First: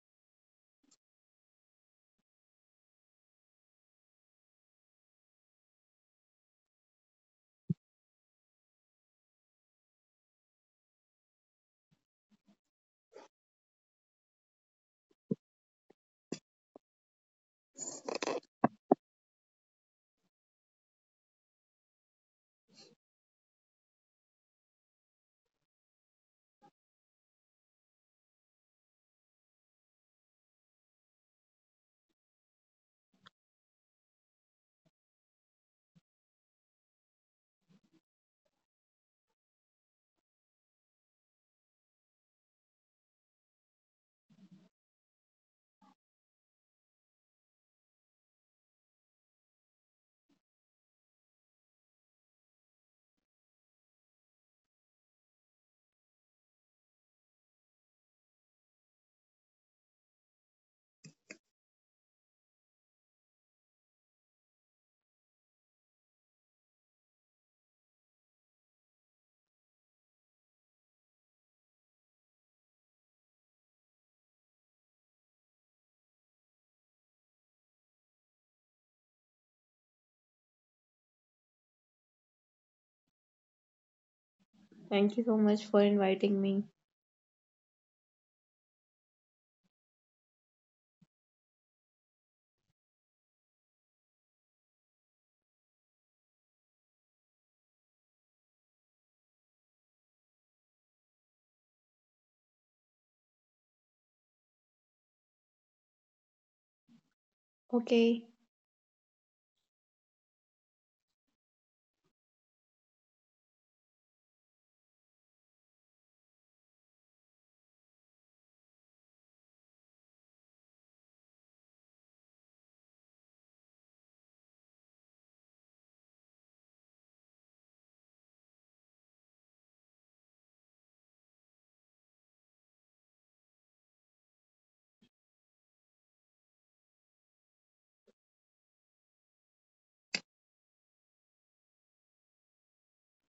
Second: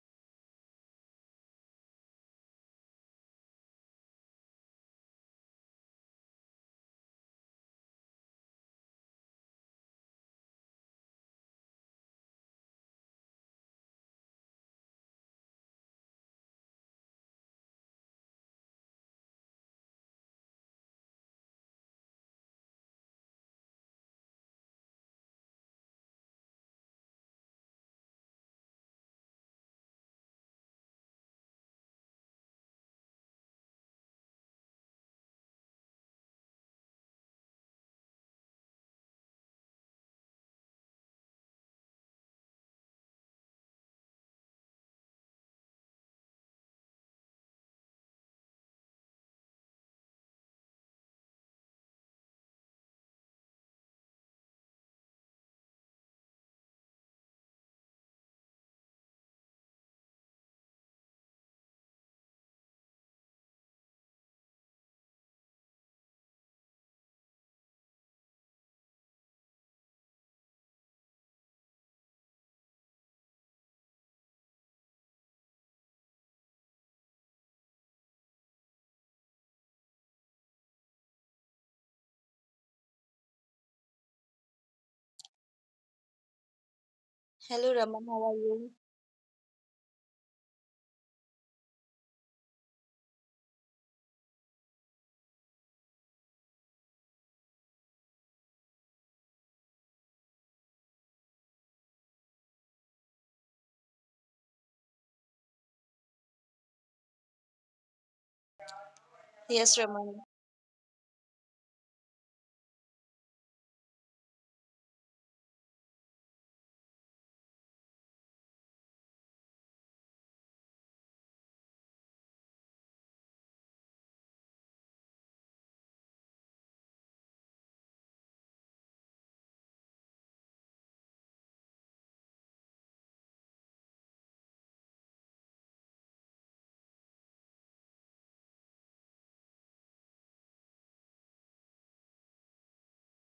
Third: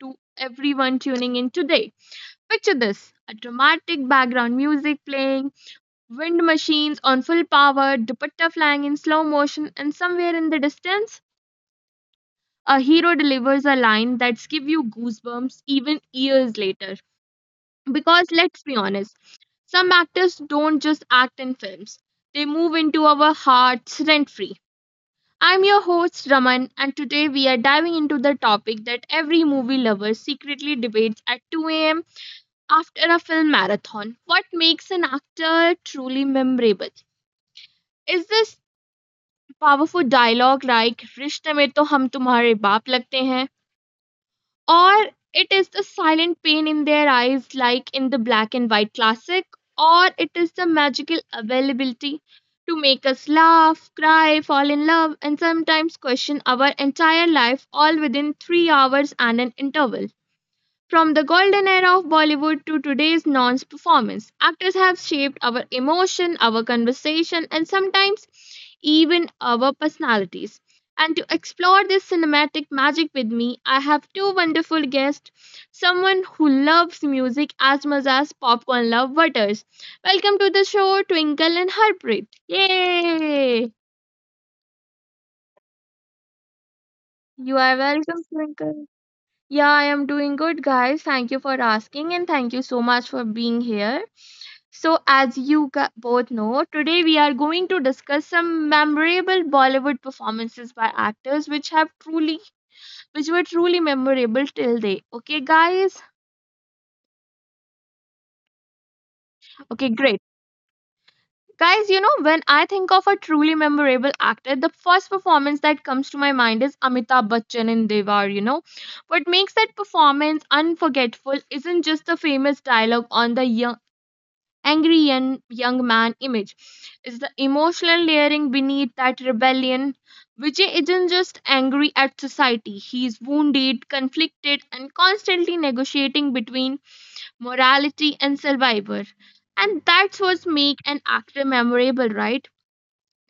to everyone tuning in today. Picture this a dramatic background music playing, wind machines on full power, dupatta flying in slow motion, and somewhere in the distance, a hero delivers a line that's give you goosebumps even years later. Because let's be honest, some actors don't just act in films, they move into our hearts rent free. I'm your host Raman, and today we are diving into the topic that every movie lover secretly debates at 2 a.m. after a film marathon. What makes an actor truly memorable? Is this powerful dialogue like "रिश्ते में तो हम तुम्हारे बाप लगते हैं", or it is the silent pain in their eyes, like in the black and white classic, or it is the magical availability to make us laugh, cry, fall in love, and sometimes question our entire life all within 3 hours and an interval. From the golden era of Bollywood to today's non performance, actors have shaped our emotion, our conversation, and sometimes even our personalities. And to explore this cinematic magic with me, I have two wonderful guests, someone who loves music as much as popcorn love butters. Welcome to the show, Twinkle and Harpreet. Yay! Thank you so much for inviting me. You Hello, are Raman. welcome, How are you? Twinkle. Yeah, I am doing good, guys. Thank you for asking and thank you so much for being here. So, as you both know, today we are going to discuss some memorable Bollywood performances by actors which were truly memorable till they. Okay, guys? Okay. Yes, Okay, great. Raman. Guys, you know, when I think of a truly memorable actor, the first performance that comes to my mind is Amitabh Bachchan in Devar, you know. What makes that performance unforgettable isn't just the famous dialogue on the young. Angry young man image. It's the emotional layering beneath that rebellion. Vijay isn't just angry at society, he's wounded, conflicted, and constantly negotiating between morality and survivor. And that's what makes an actor memorable, right?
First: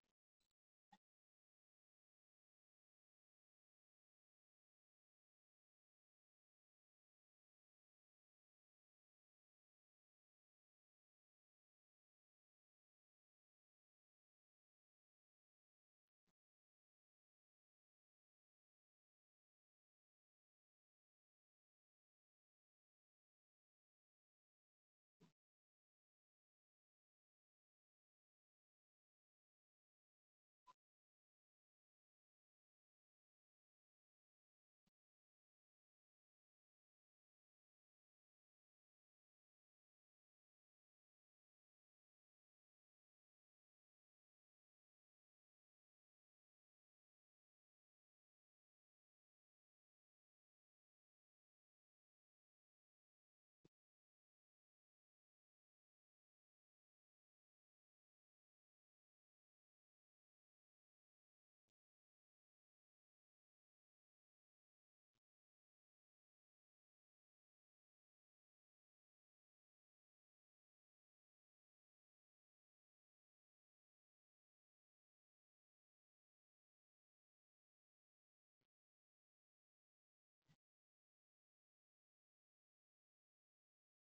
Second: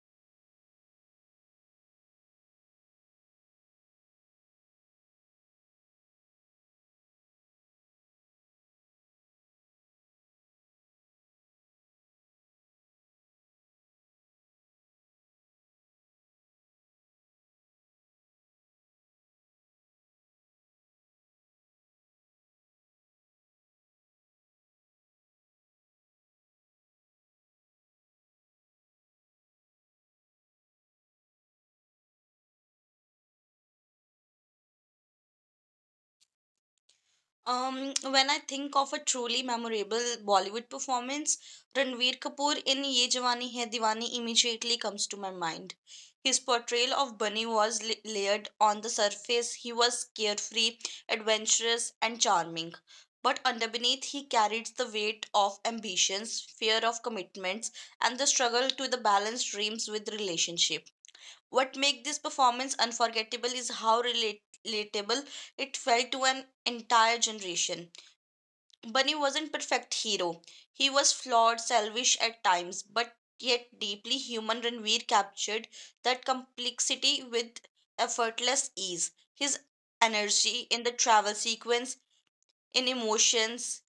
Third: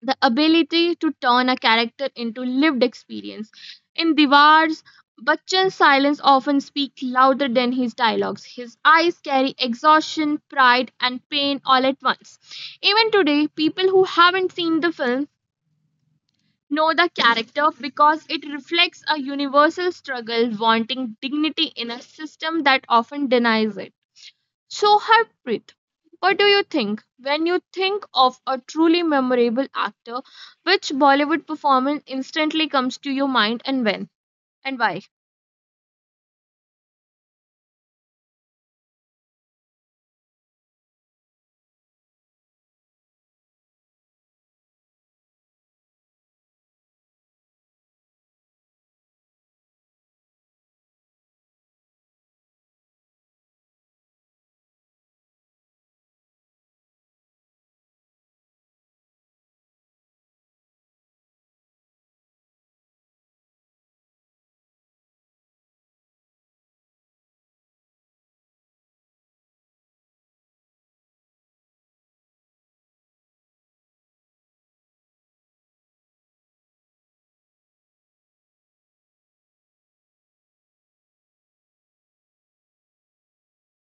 The ability to turn a character into lived experience. In Diwar's, Bachchan's silence often speaks louder than his dialogues. His eyes carry exhaustion, pride, and pain all at once. Even today, people who haven't seen the film know the character because it reflects a universal struggle wanting dignity in a system that often denies it. So, Harpreet, what do you think? When you think of a truly memorable actor, which Bollywood performance instantly comes to your mind and when and why? When I think of a truly memorable Bollywood performance, Ranveer Kapoor in Ye Jawani Hai Diwani immediately comes to my mind. His portrayal of Bunny was layered on the surface. He was carefree, adventurous, and charming. But underneath, he carried the weight of ambitions, fear of commitments, and the struggle to the balance dreams with relationship. What make this performance unforgettable is how relatable it felt to an entire generation. Bunny wasn't perfect hero. He was flawed, selfish at times, but yet deeply human Ranveer captured that complexity with effortless ease. His energy in the travel sequence, in emotions,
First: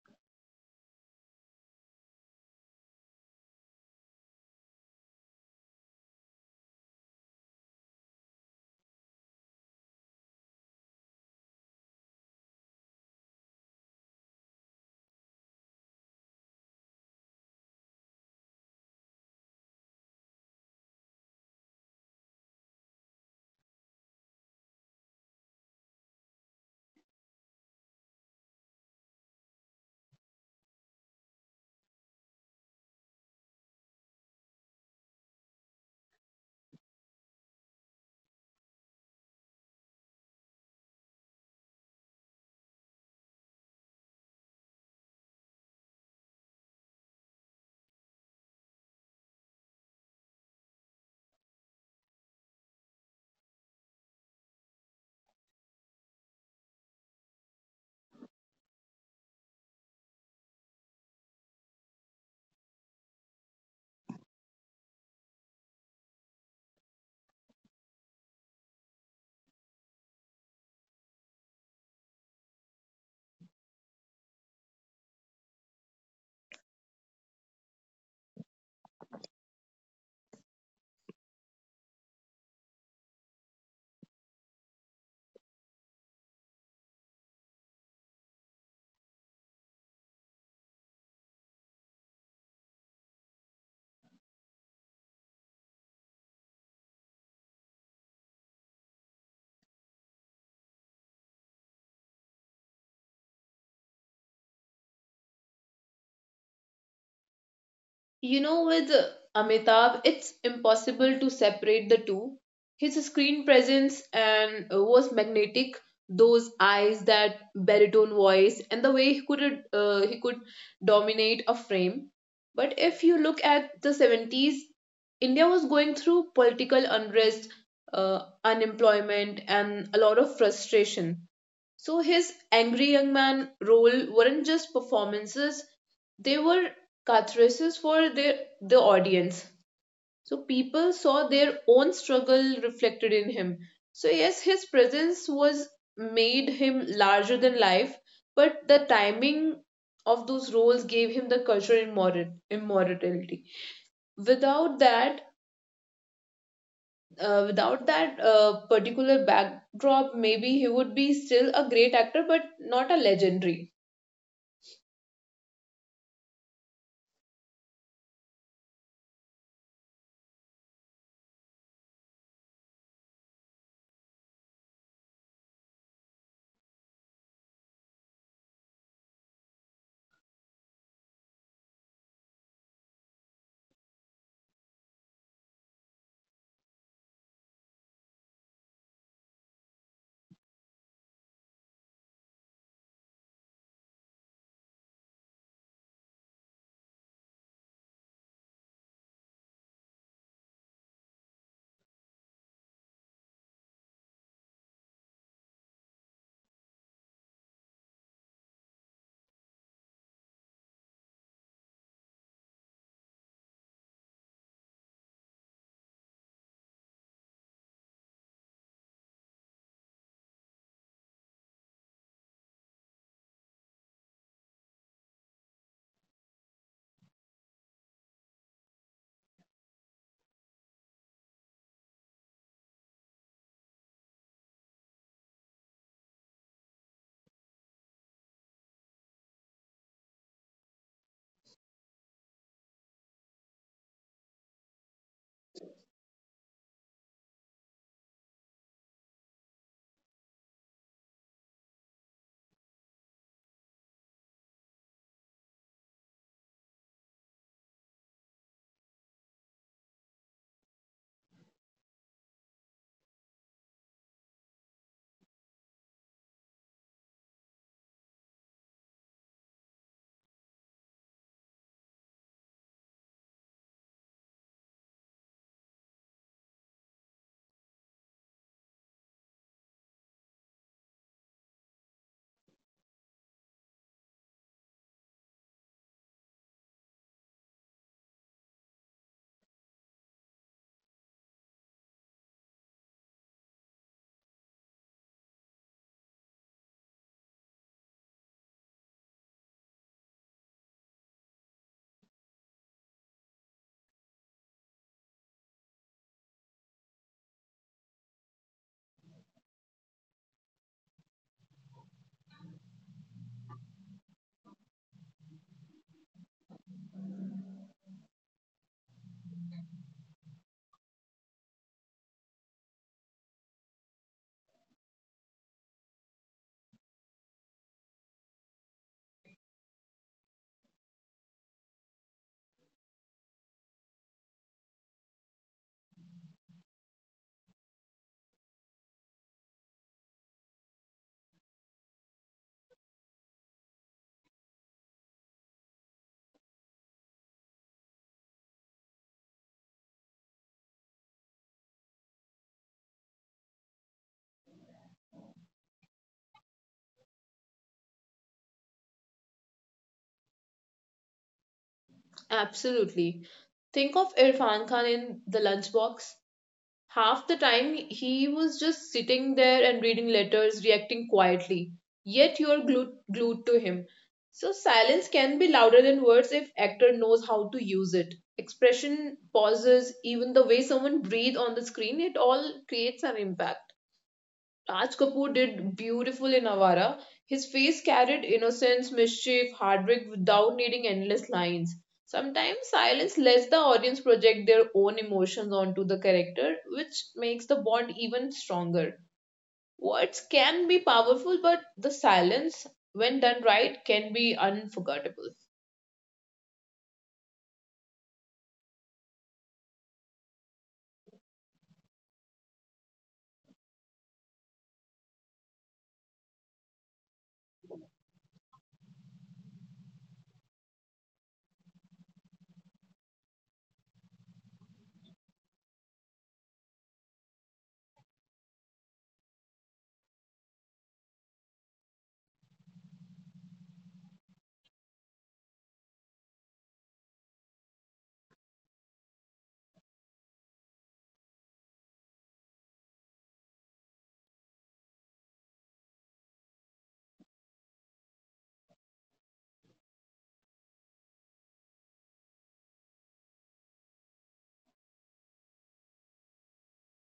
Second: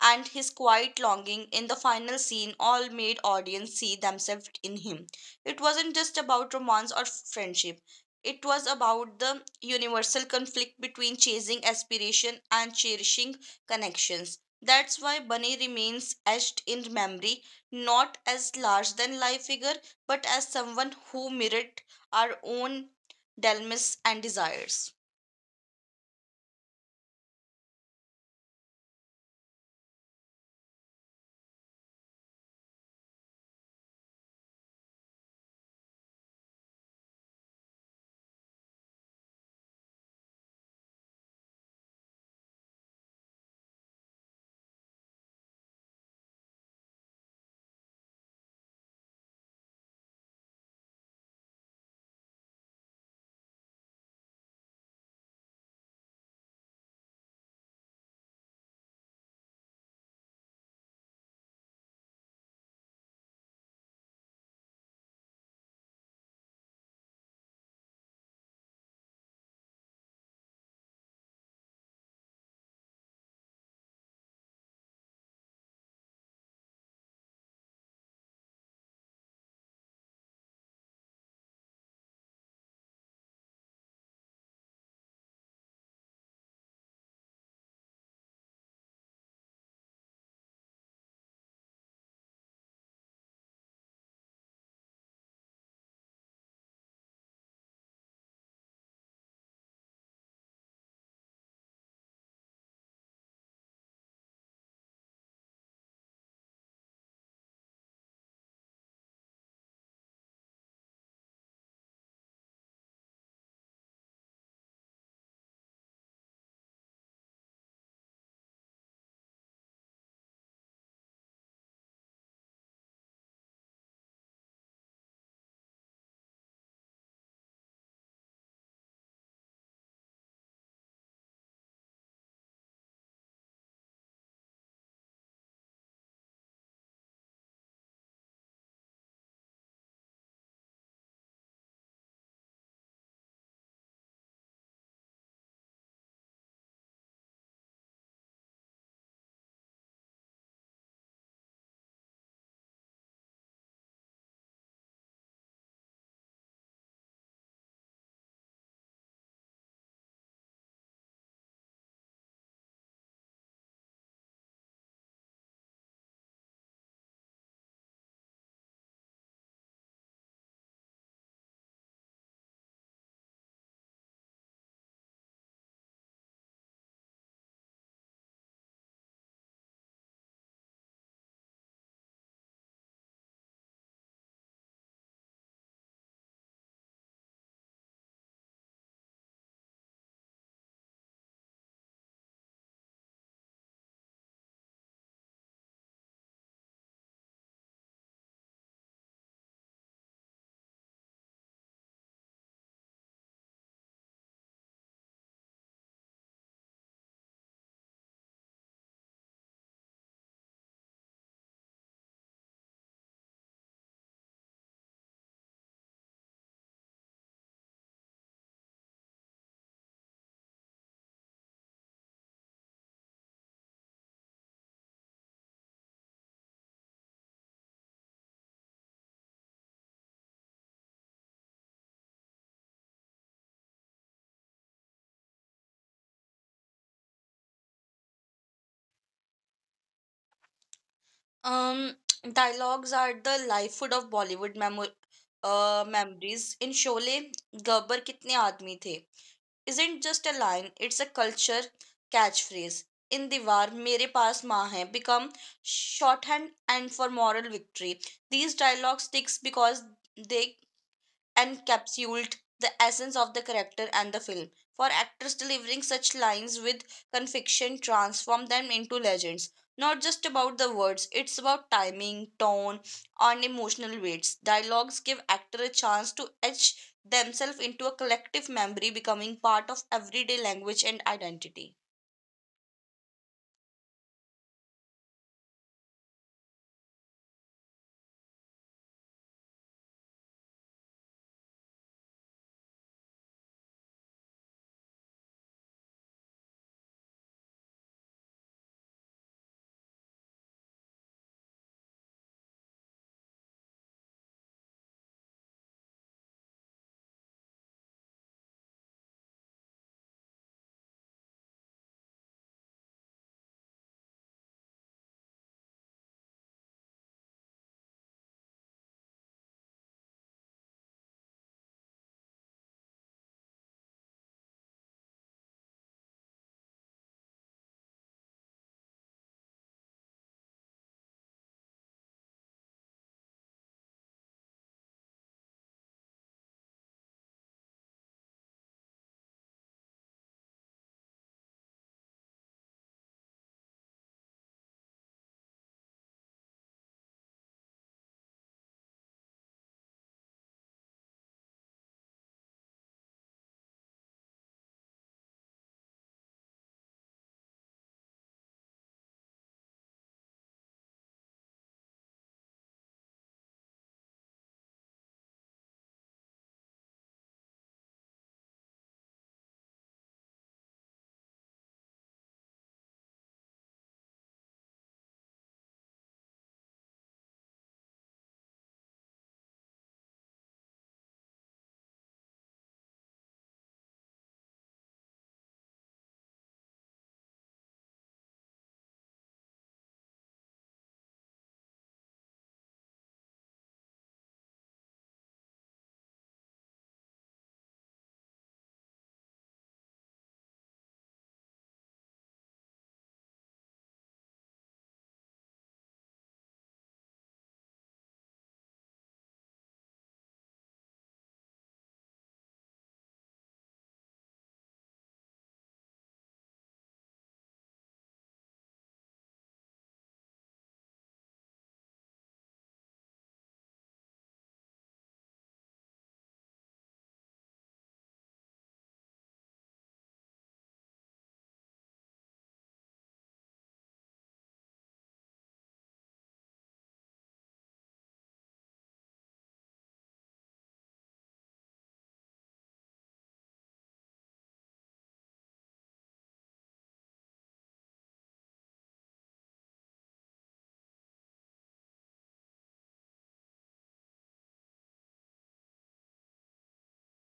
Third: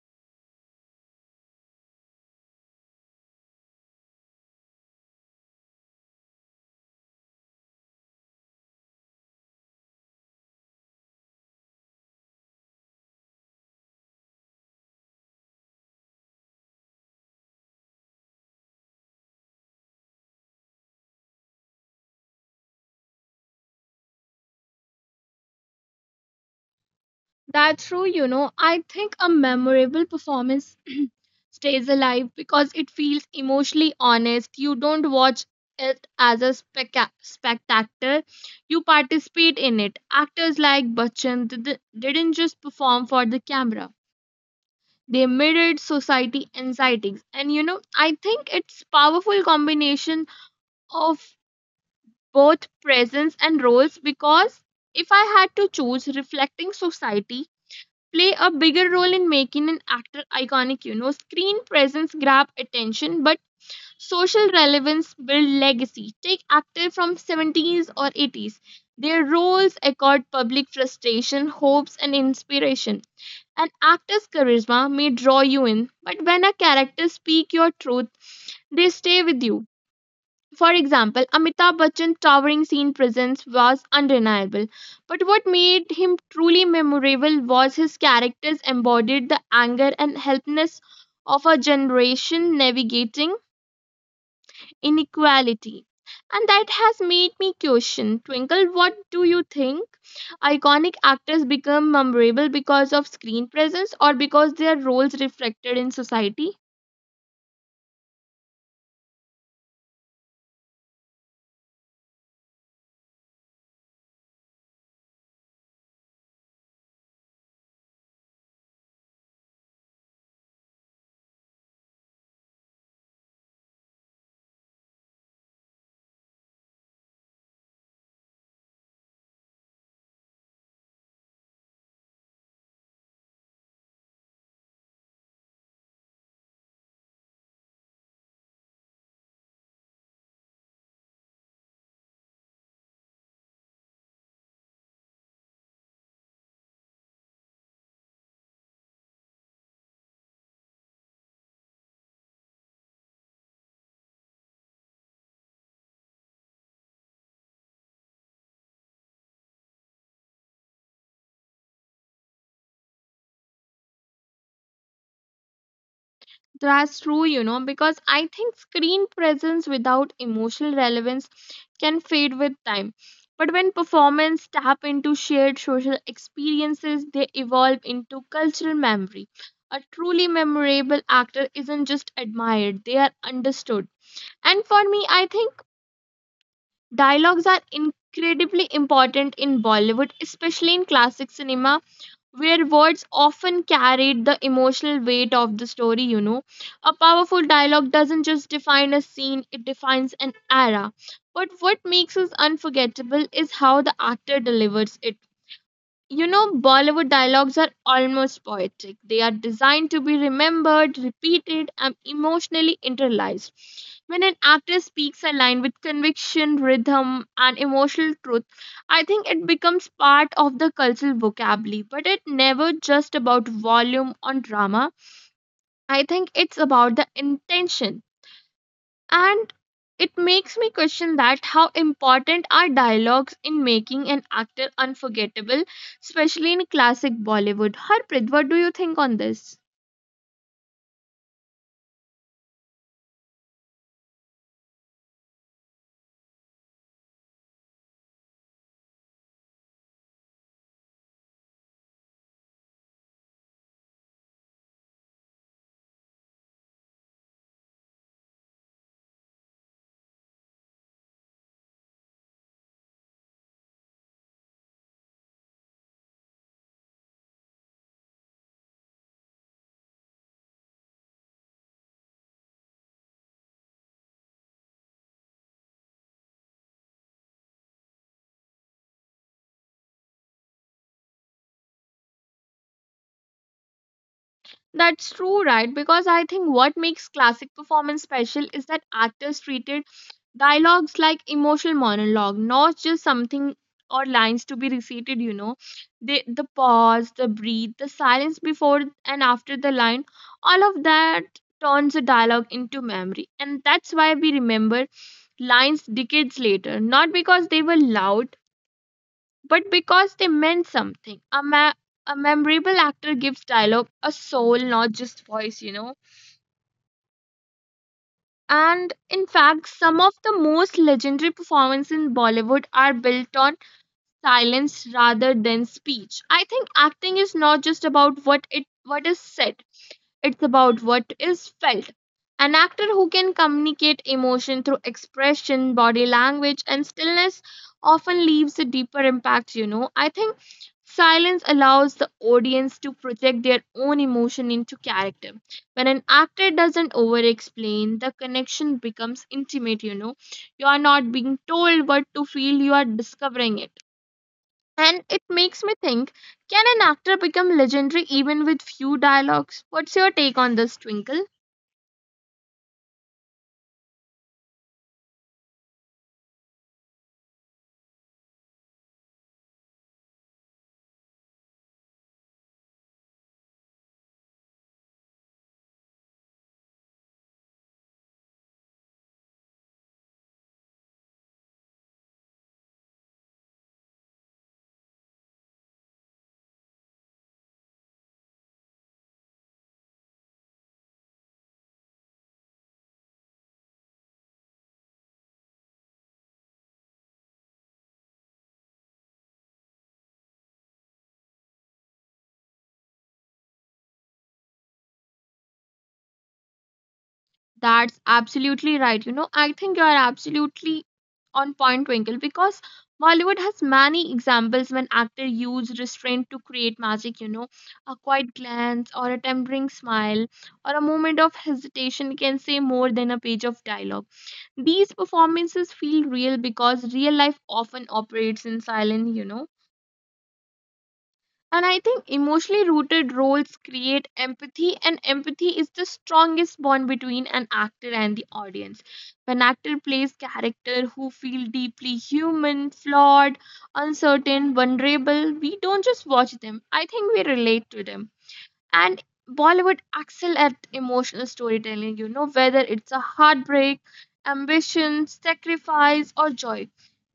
and his quiet longing in the final scene all made audience see themselves in him. It wasn't just about romance or friendship. It was about the universal conflict between chasing aspiration and cherishing connections. That's why Bunny remains etched in memory, not as large than life figure, but as someone who mirrored our own dilemmas and desires. That's true, you know. I think a memorable performance stays alive because it feels emotionally honest. You don't watch it as a spectator, you participate in it. Actors like didn't just perform for the camera, they mirrored society anxieties, and you know, I think it's powerful combination of both presence and roles. Because if I had to choose reflecting society play a bigger role in making an actor iconic, you know, screen presence grab attention, but social relevance build legacy. Take actor from 70s or 80s, their roles accord public frustration, hopes and inspiration. An actor's charisma may draw you in, but when a character speak your truth, they stay with you. For example, Amitabh Bachchan's towering scene presence was undeniable, but what made him truly memorable was his characters embodied the anger and helplessness of a generation navigating inequality. And that has made me question Twinkle, what do you think? Iconic actors become memorable because of screen presence or because their roles reflected in society? You know, with Amitabh, it's impossible to separate the two. His screen presence and was magnetic. Those eyes, that baritone voice, and the way he could dominate a frame. But if you look at the 70s, India was going through political unrest, unemployment, and a lot of frustration. So his angry young man role weren't just performances, they were catharsis for the audience. So people saw their own struggle reflected in him. So yes, his presence was made him larger than life, but the timing of those roles gave him the cultural immortality. Without that, without that particular backdrop, maybe he would be still a great actor, but not a legendary. That's true, you know, because I think screen presence without emotional relevance can fade with time. But when performance tap into shared social experiences, they evolve into cultural memory. A truly memorable actor isn't just admired, they are understood. And for me, I think dialogues are incredibly important in Bollywood, especially in classic cinema, where words often carried the emotional weight of the story, you know. A powerful dialogue doesn't just define a scene, it defines an era. But what makes it unforgettable is how the actor delivers it. You know, Bollywood dialogues are almost poetic. They are designed to be remembered, repeated, and emotionally internalized. When an actor speaks a line with conviction, rhythm, and emotional truth, I think it becomes part of the cultural vocabulary. But it's never just about volume on drama. I think it's about the intention, and it makes me question that how important are dialogues in making an actor unforgettable, especially in classic Bollywood. Harpreet, what do you think on this? Um, dialogues are the life food of Bollywood memories. In Sholay, Gabbar कितने आदमी the? Is isn't just a line, it's a culture catchphrase. In Diwar, mere पास माँ hai become shorthand and for moral victory. These dialogue sticks because they encapsuled the essence of the character and the film. For actors delivering such lines with conviction transform them into legends. Not just about the words, it's about timing, tone, and emotional weights. Dialogues give actor a chance to etch themselves into a collective memory, becoming part of everyday language and identity. That's true, right? Because I think what makes classic performance special is that actors treated dialogues like emotional monologue, not just something or lines to be repeated, you know. They, the pause, the breathe, the silence before and after the line, all of that turns a dialogue into memory. And that's why we remember lines decades later, not because they were loud, but because they meant something. A memorable actor gives dialogue a soul, not just voice, you know. And in fact, some of the most legendary performances in Bollywood are built on silence rather than speech. I think acting is not just about what is said. It's about what is felt. An actor who can communicate emotion through expression, body language and stillness often leaves a deeper impact, you know. I think silence allows the audience to project their own emotion into character. When an actor doesn't over explain, the connection becomes intimate, you know. You are not being told what to feel, you are discovering it, and it makes me think can an actor become legendary even with few dialogues? What's your take on this, Twinkle? Absolutely. Think of Irfan Khan in The Lunchbox. Half the time he was just sitting there and reading letters, reacting quietly. Yet you're glued to him. So silence can be louder than words if actor knows how to use it. Expression, pauses, even the way someone breathes on the screen, it all creates an impact. Raj Kapoor did beautiful in Avara. His face carried innocence, mischief, heartbreak without needing endless lines. Sometimes silence lets the audience project their own emotions onto the character, which makes the bond even stronger. Words can be powerful, but the silence, when done right, can be unforgettable. That's absolutely right. You know, I think you're absolutely on point, Twinkle, because Bollywood has many examples when actors use restraint to create magic, you know. A quiet glance or a tempering smile or a moment of hesitation can say more than a page of dialogue. These performances feel real because real life often operates in silence, you know. And I think emotionally rooted roles create empathy, and empathy is the strongest bond between an actor and the audience. When actor plays character who feel deeply human, flawed, uncertain, vulnerable, we don't just watch them. I think we relate to them, and Bollywood excel at emotional storytelling, you know, whether it's a heartbreak, ambition, sacrifice, or joy.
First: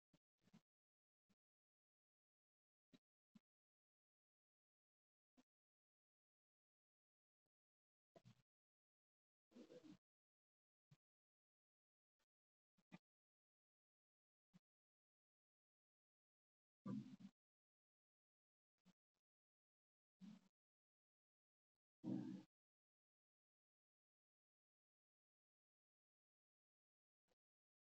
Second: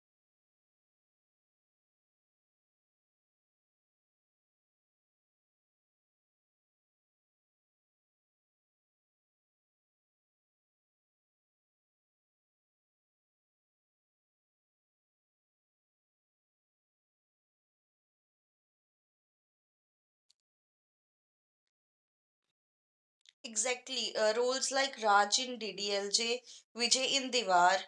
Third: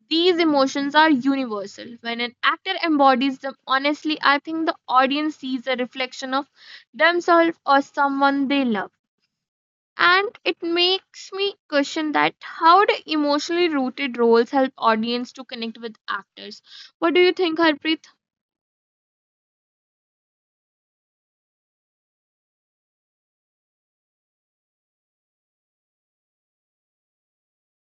These emotions are universal. When an actor embodies them honestly, I think the audience sees a reflection of themselves or someone they love. And it makes me question that how do emotionally rooted roles help audience to connect with actors? What do you think, Harpreet? Exactly. Roles like Raj in DDLJ, Vijay in Diwar,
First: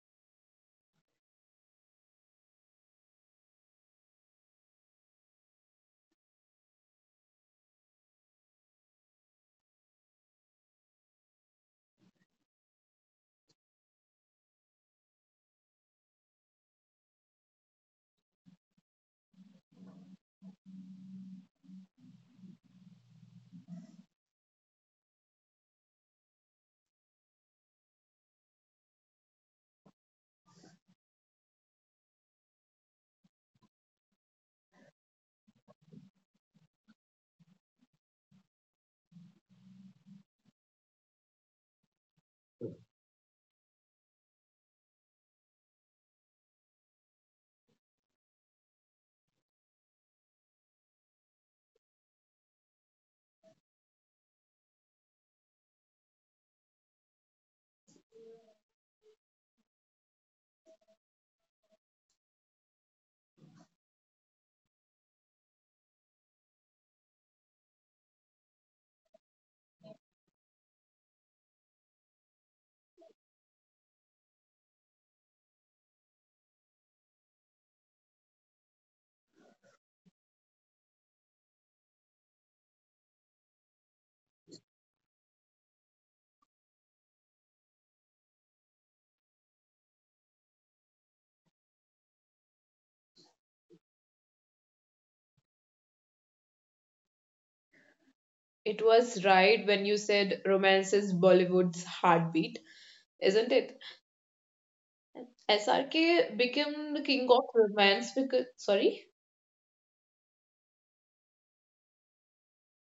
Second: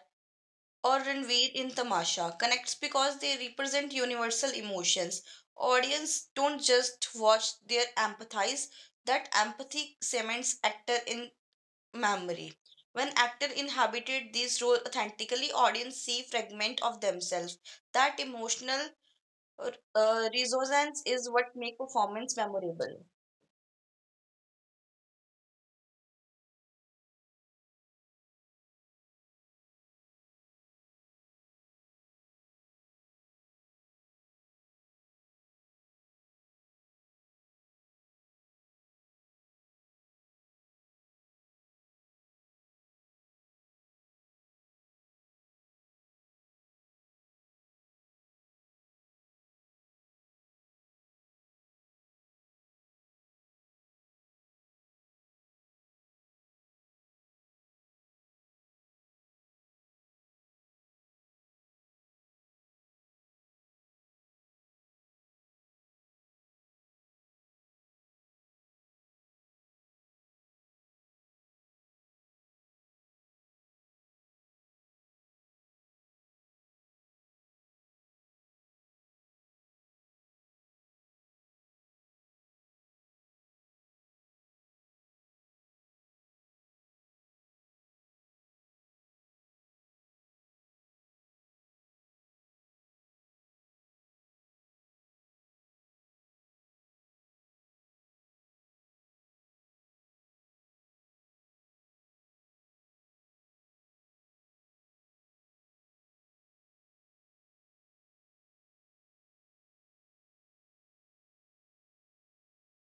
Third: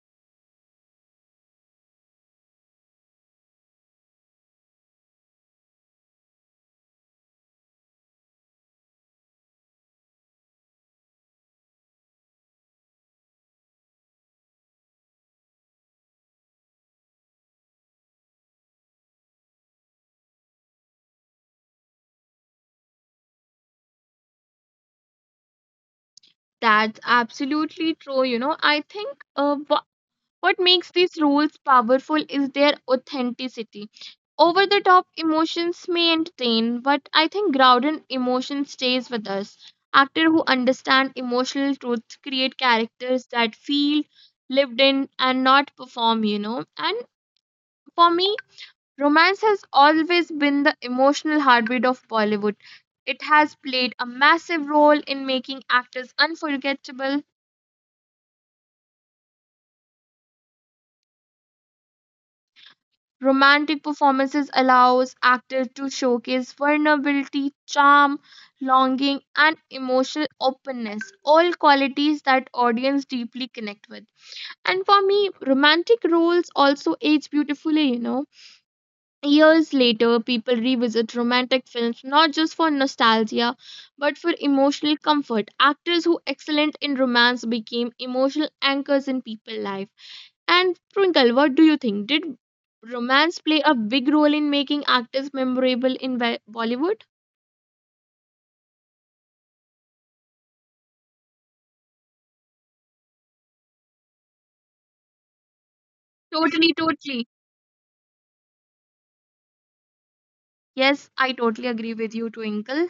or Ranveer in Tamasha connects because they represent universal emotions. Audience don't just watch, they empathize. That empathy cements actor in memory. When actor inhabited these role authentically, audience see fragment of themselves. That emotional resonance is what make performance memorable. That's absolutely true. You know, I think what makes these rules powerful is their authenticity. Over the top emotions may entertain, but I think grounded emotion stays with us. Actors who understand emotional truth create characters that feel lived in and not perform, you know. And for me, romance has always been the emotional heartbeat of Bollywood. It has played a massive role in making actors unforgettable. Romantic performances allows actors to showcase vulnerability, charm, longing and emotional openness, all qualities that audience deeply connect with. And for me, romantic roles also age beautifully, you know. Years later, people revisit romantic films not just for nostalgia but for emotional comfort. Actors who excellent in romance became emotional anchors in people's life. And Twinkle, what do you think? Did romance play a big role in making actors memorable in Bollywood? It was right when you said romance is Bollywood's heartbeat, isn't it? SRK Totally, became the totally. king of romance because, sorry? Yes, I totally agree with you, Twinkle.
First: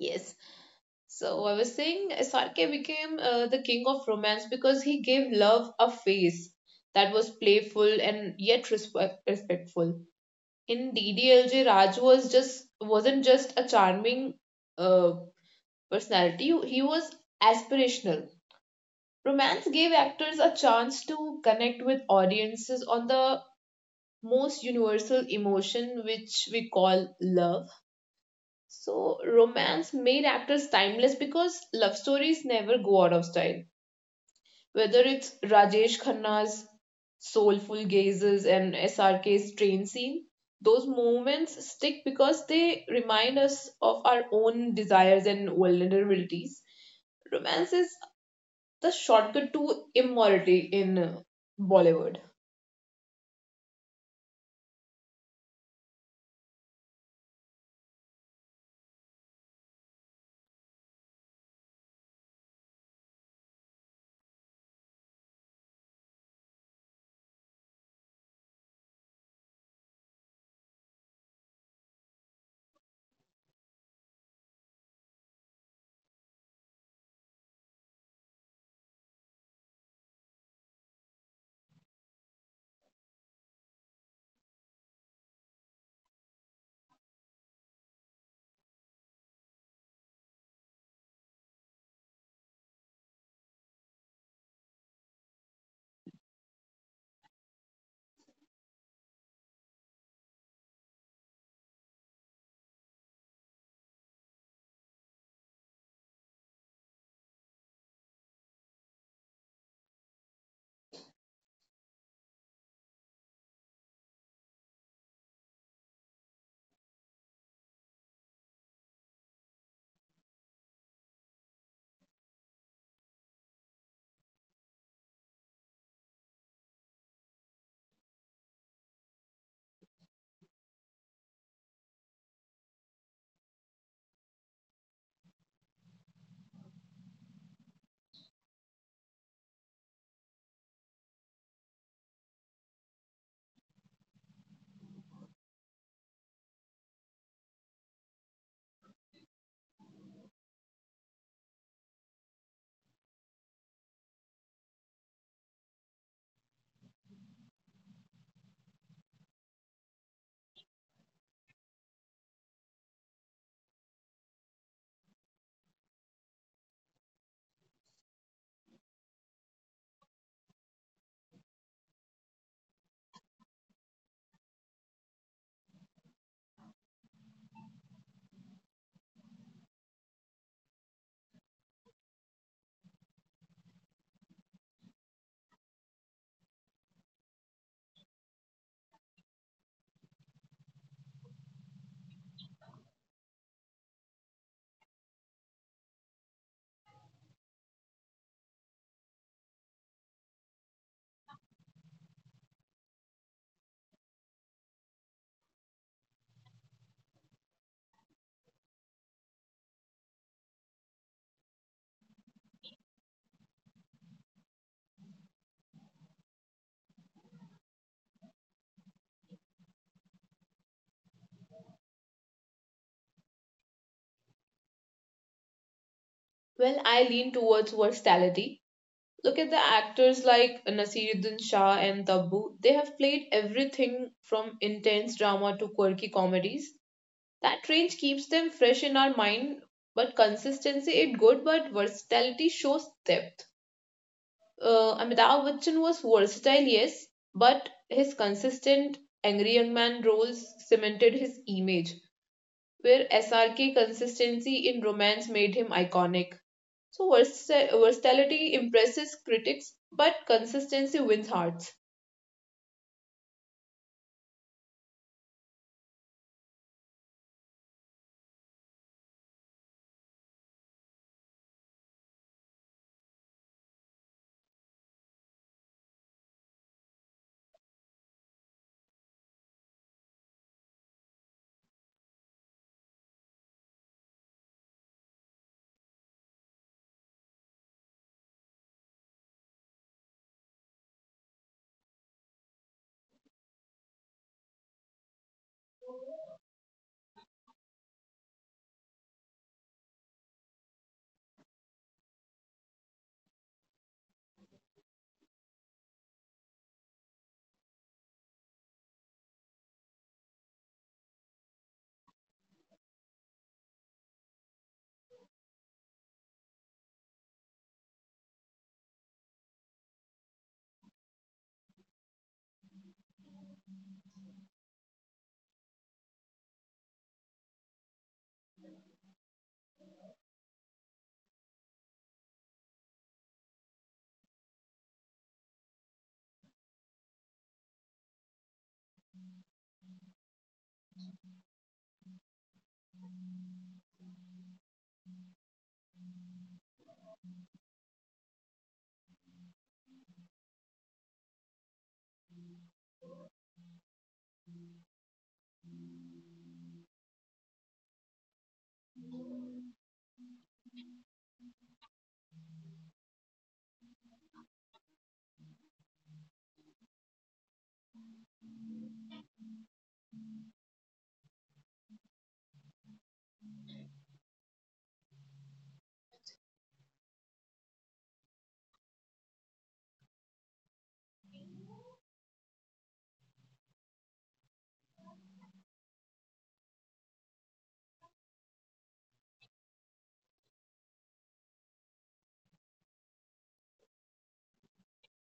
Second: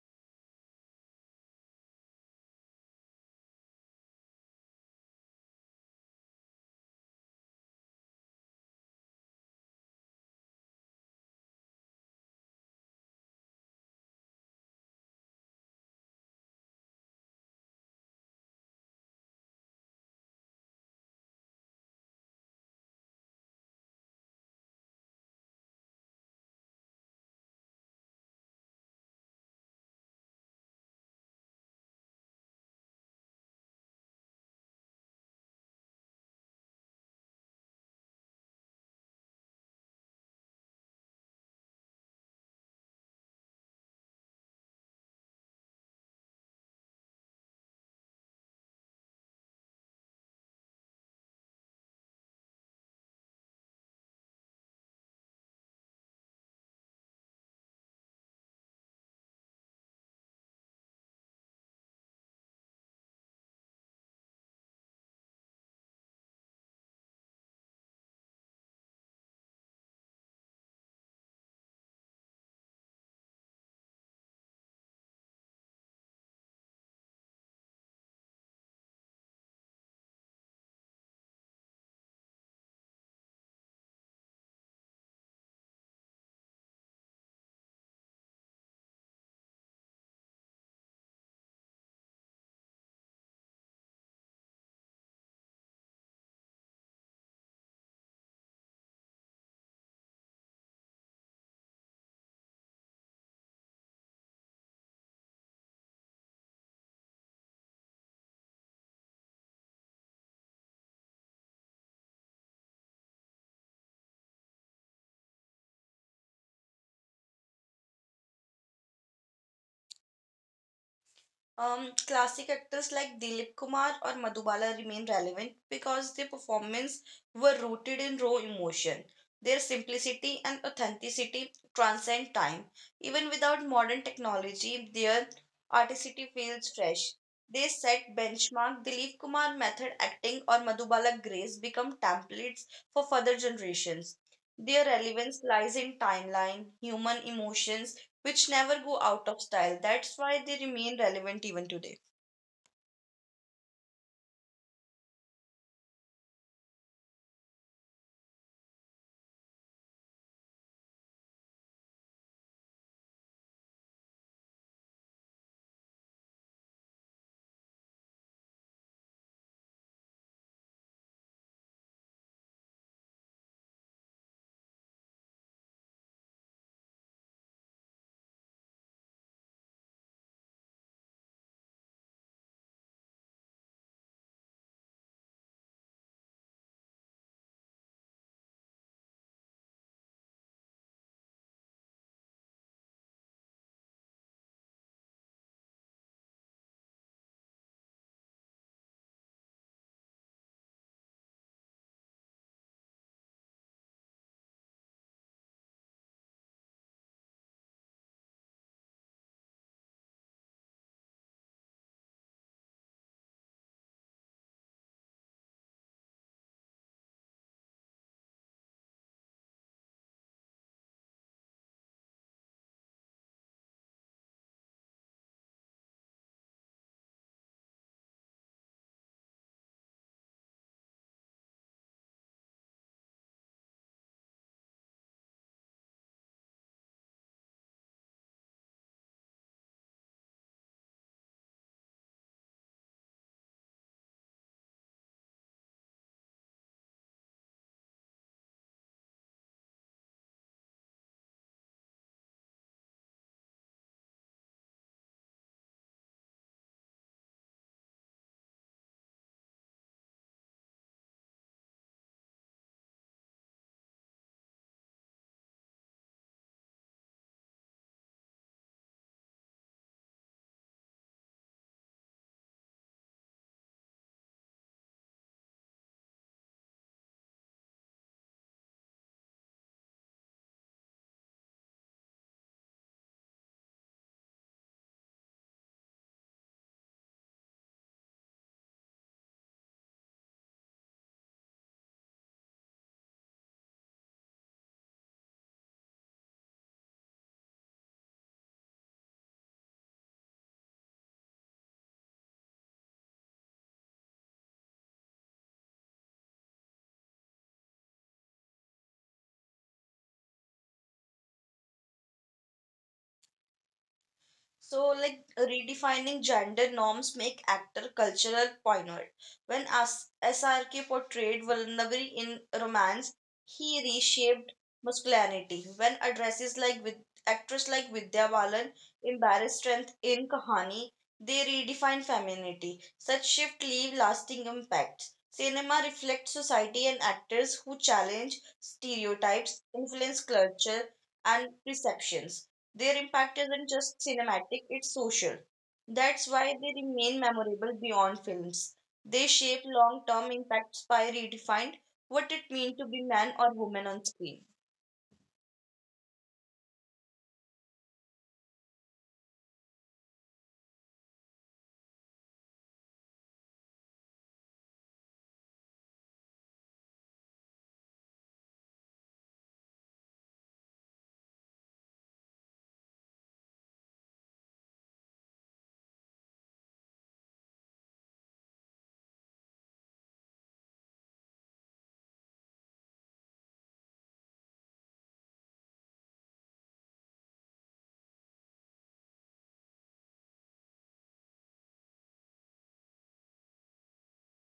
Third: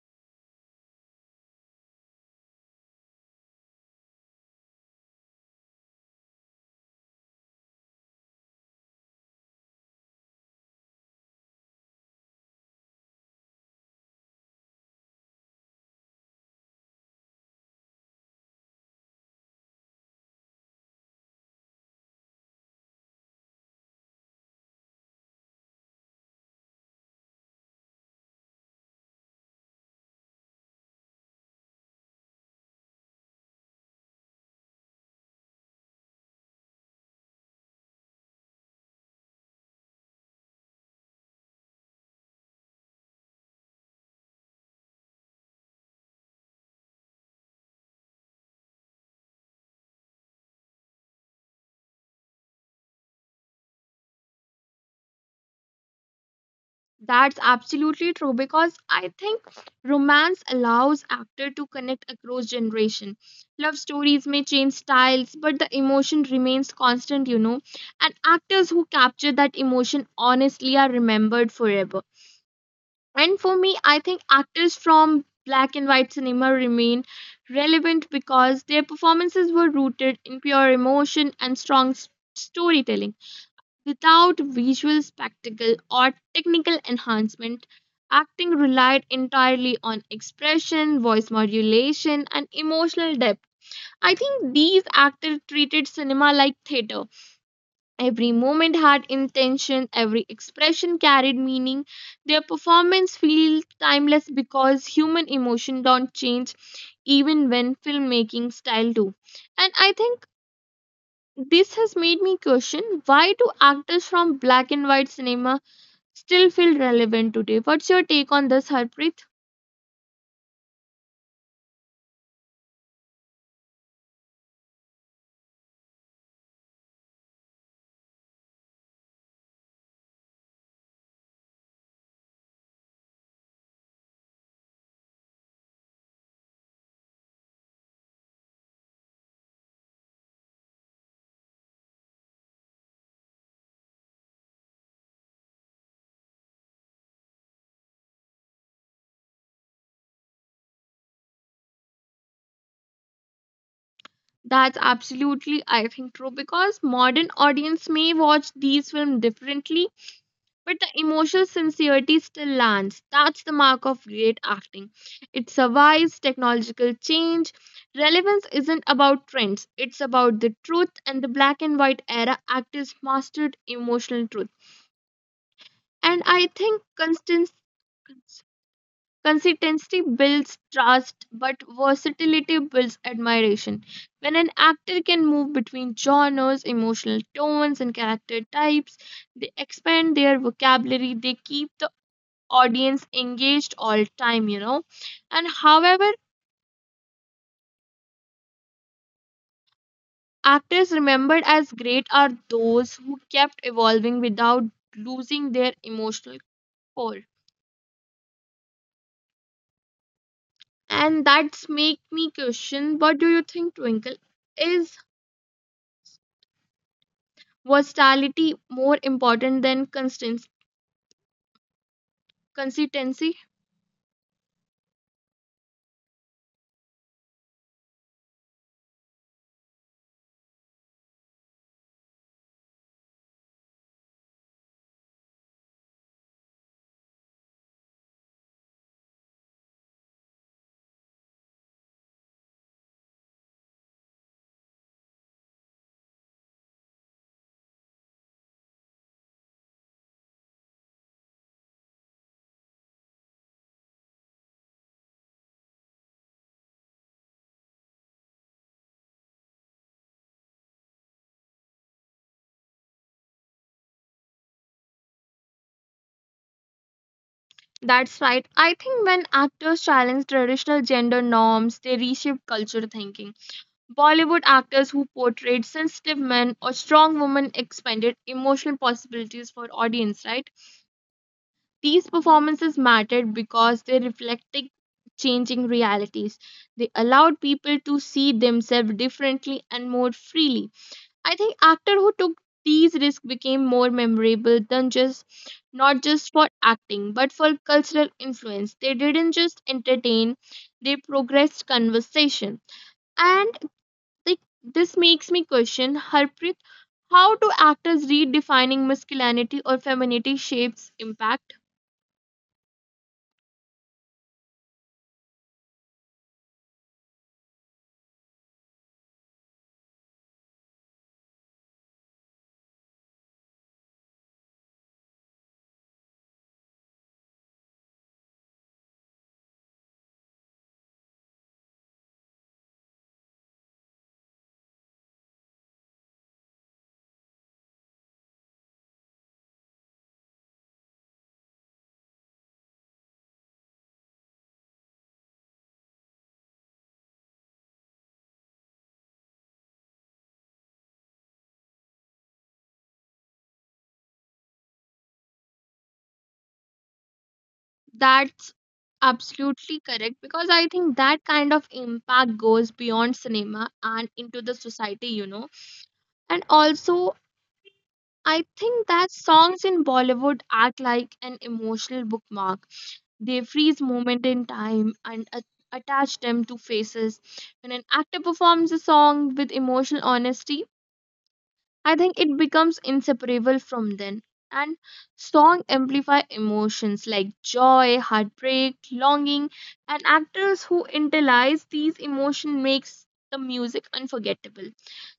Yes, so I was saying SRK became the king of romance because he gave love a face that was playful and yet respectful. In DDLJ, Raj wasn't just a charming uh, personality. He was aspirational. Romance gave actors a chance to connect with audiences on the most universal emotion, which we call love. So romance made actors timeless because love stories never go out of style. Whether it's Rajesh Khanna's soulful gazes and S R K's train scene, those moments stick because they remind us of our own desires and vulnerabilities. Romance is the shortcut to immorality in Bollywood. That's absolutely true because I think romance allows actor to connect across generation. Love stories may change styles, but the emotion remains constant, you know. And actors who capture that emotion honestly are remembered forever. And for me, I think actors from black and white cinema remain relevant because their performances were rooted in pure emotion and strong storytelling. Without visual spectacle or technical enhancement, acting relied entirely on expression, voice modulation, and emotional depth. I think these actors treated cinema like theater. Every moment had intention, every expression carried meaning. Their performance feels timeless because human emotion don't change even when filmmaking style do. And I think this has made me question why do actors from black and white cinema still feel relevant today? What's your take on this, Harpreet? Classic actors like Dilip Kumar or Madhubala remain relevant because their performances were rooted in raw emotion. Their simplicity and authenticity transcend time. Even without modern technology, their artistry feels fresh. They set benchmark Dilip Kumar method acting or Madhubala grace become templates for further generations. Their relevance lies in timeline, human emotions, which never go out of style. That's why they remain relevant even today. That's absolutely I think true because modern audience may watch these films differently, but the emotional sincerity still lands. That's the mark of great acting. It survives technological change. Relevance isn't about trends, it's about the truth, and the black and white era actors mastered emotional truth. And I think consistency builds trust, but versatility builds admiration. When an actor can move between genres, emotional tones, and character types, they expand their vocabulary, they keep the audience engaged all time, you know. And however, actors remembered as great are those who kept evolving without losing their emotional core. And that's make me question what do you think, Twinkle? Is versatility more important than consistency? consistency? Well, I lean towards versatility. Look at the actors like Nasiruddin Shah and Tabbu. They have played everything from intense drama to quirky comedies. That range keeps them fresh in our mind, but consistency is good, but versatility shows depth. Amitabh Bachchan was versatile, yes, but his consistent angry young man roles cemented his image, where SRK consistency in romance made him iconic. So versatility impresses critics, but consistency wins hearts. That's right. I think when actors challenge traditional gender norms, they reshape culture thinking. Bollywood actors who portrayed sensitive men or strong women expanded emotional possibilities for audience, right? These performances mattered because they reflected changing realities. They allowed people to see themselves differently and more freely. I think actors who took these risks became more memorable than just not just for acting but for cultural influence. They didn't just entertain, they progressed conversation. And like, this makes me question, Harpreet, how do actors redefining masculinity or femininity shapes impact? So, like redefining gender norms make actor cultural pioneer. When SRK portrayed vulnerability in romance, he reshaped masculinity. When addresses like with actress like Vidya Balan embarrassed strength in Kahani, they redefine femininity. Such shift leave lasting impacts. Cinema reflects society and actors who challenge stereotypes, influence culture and perceptions. Their impact isn't just cinematic, it's social. That's why they remain memorable beyond films. They shape long term impacts by redefined what it means to be man or woman on screen. That's absolutely correct because I think that kind of impact goes beyond cinema and into the society. And also, I think that songs in Bollywood act like an emotional bookmark. They freeze moment in time and attach them to faces. When an actor performs a song with emotional honesty, I think it becomes inseparable from then. And song amplify emotions like joy, heartbreak, longing, and actors who internalize these emotions makes the music unforgettable.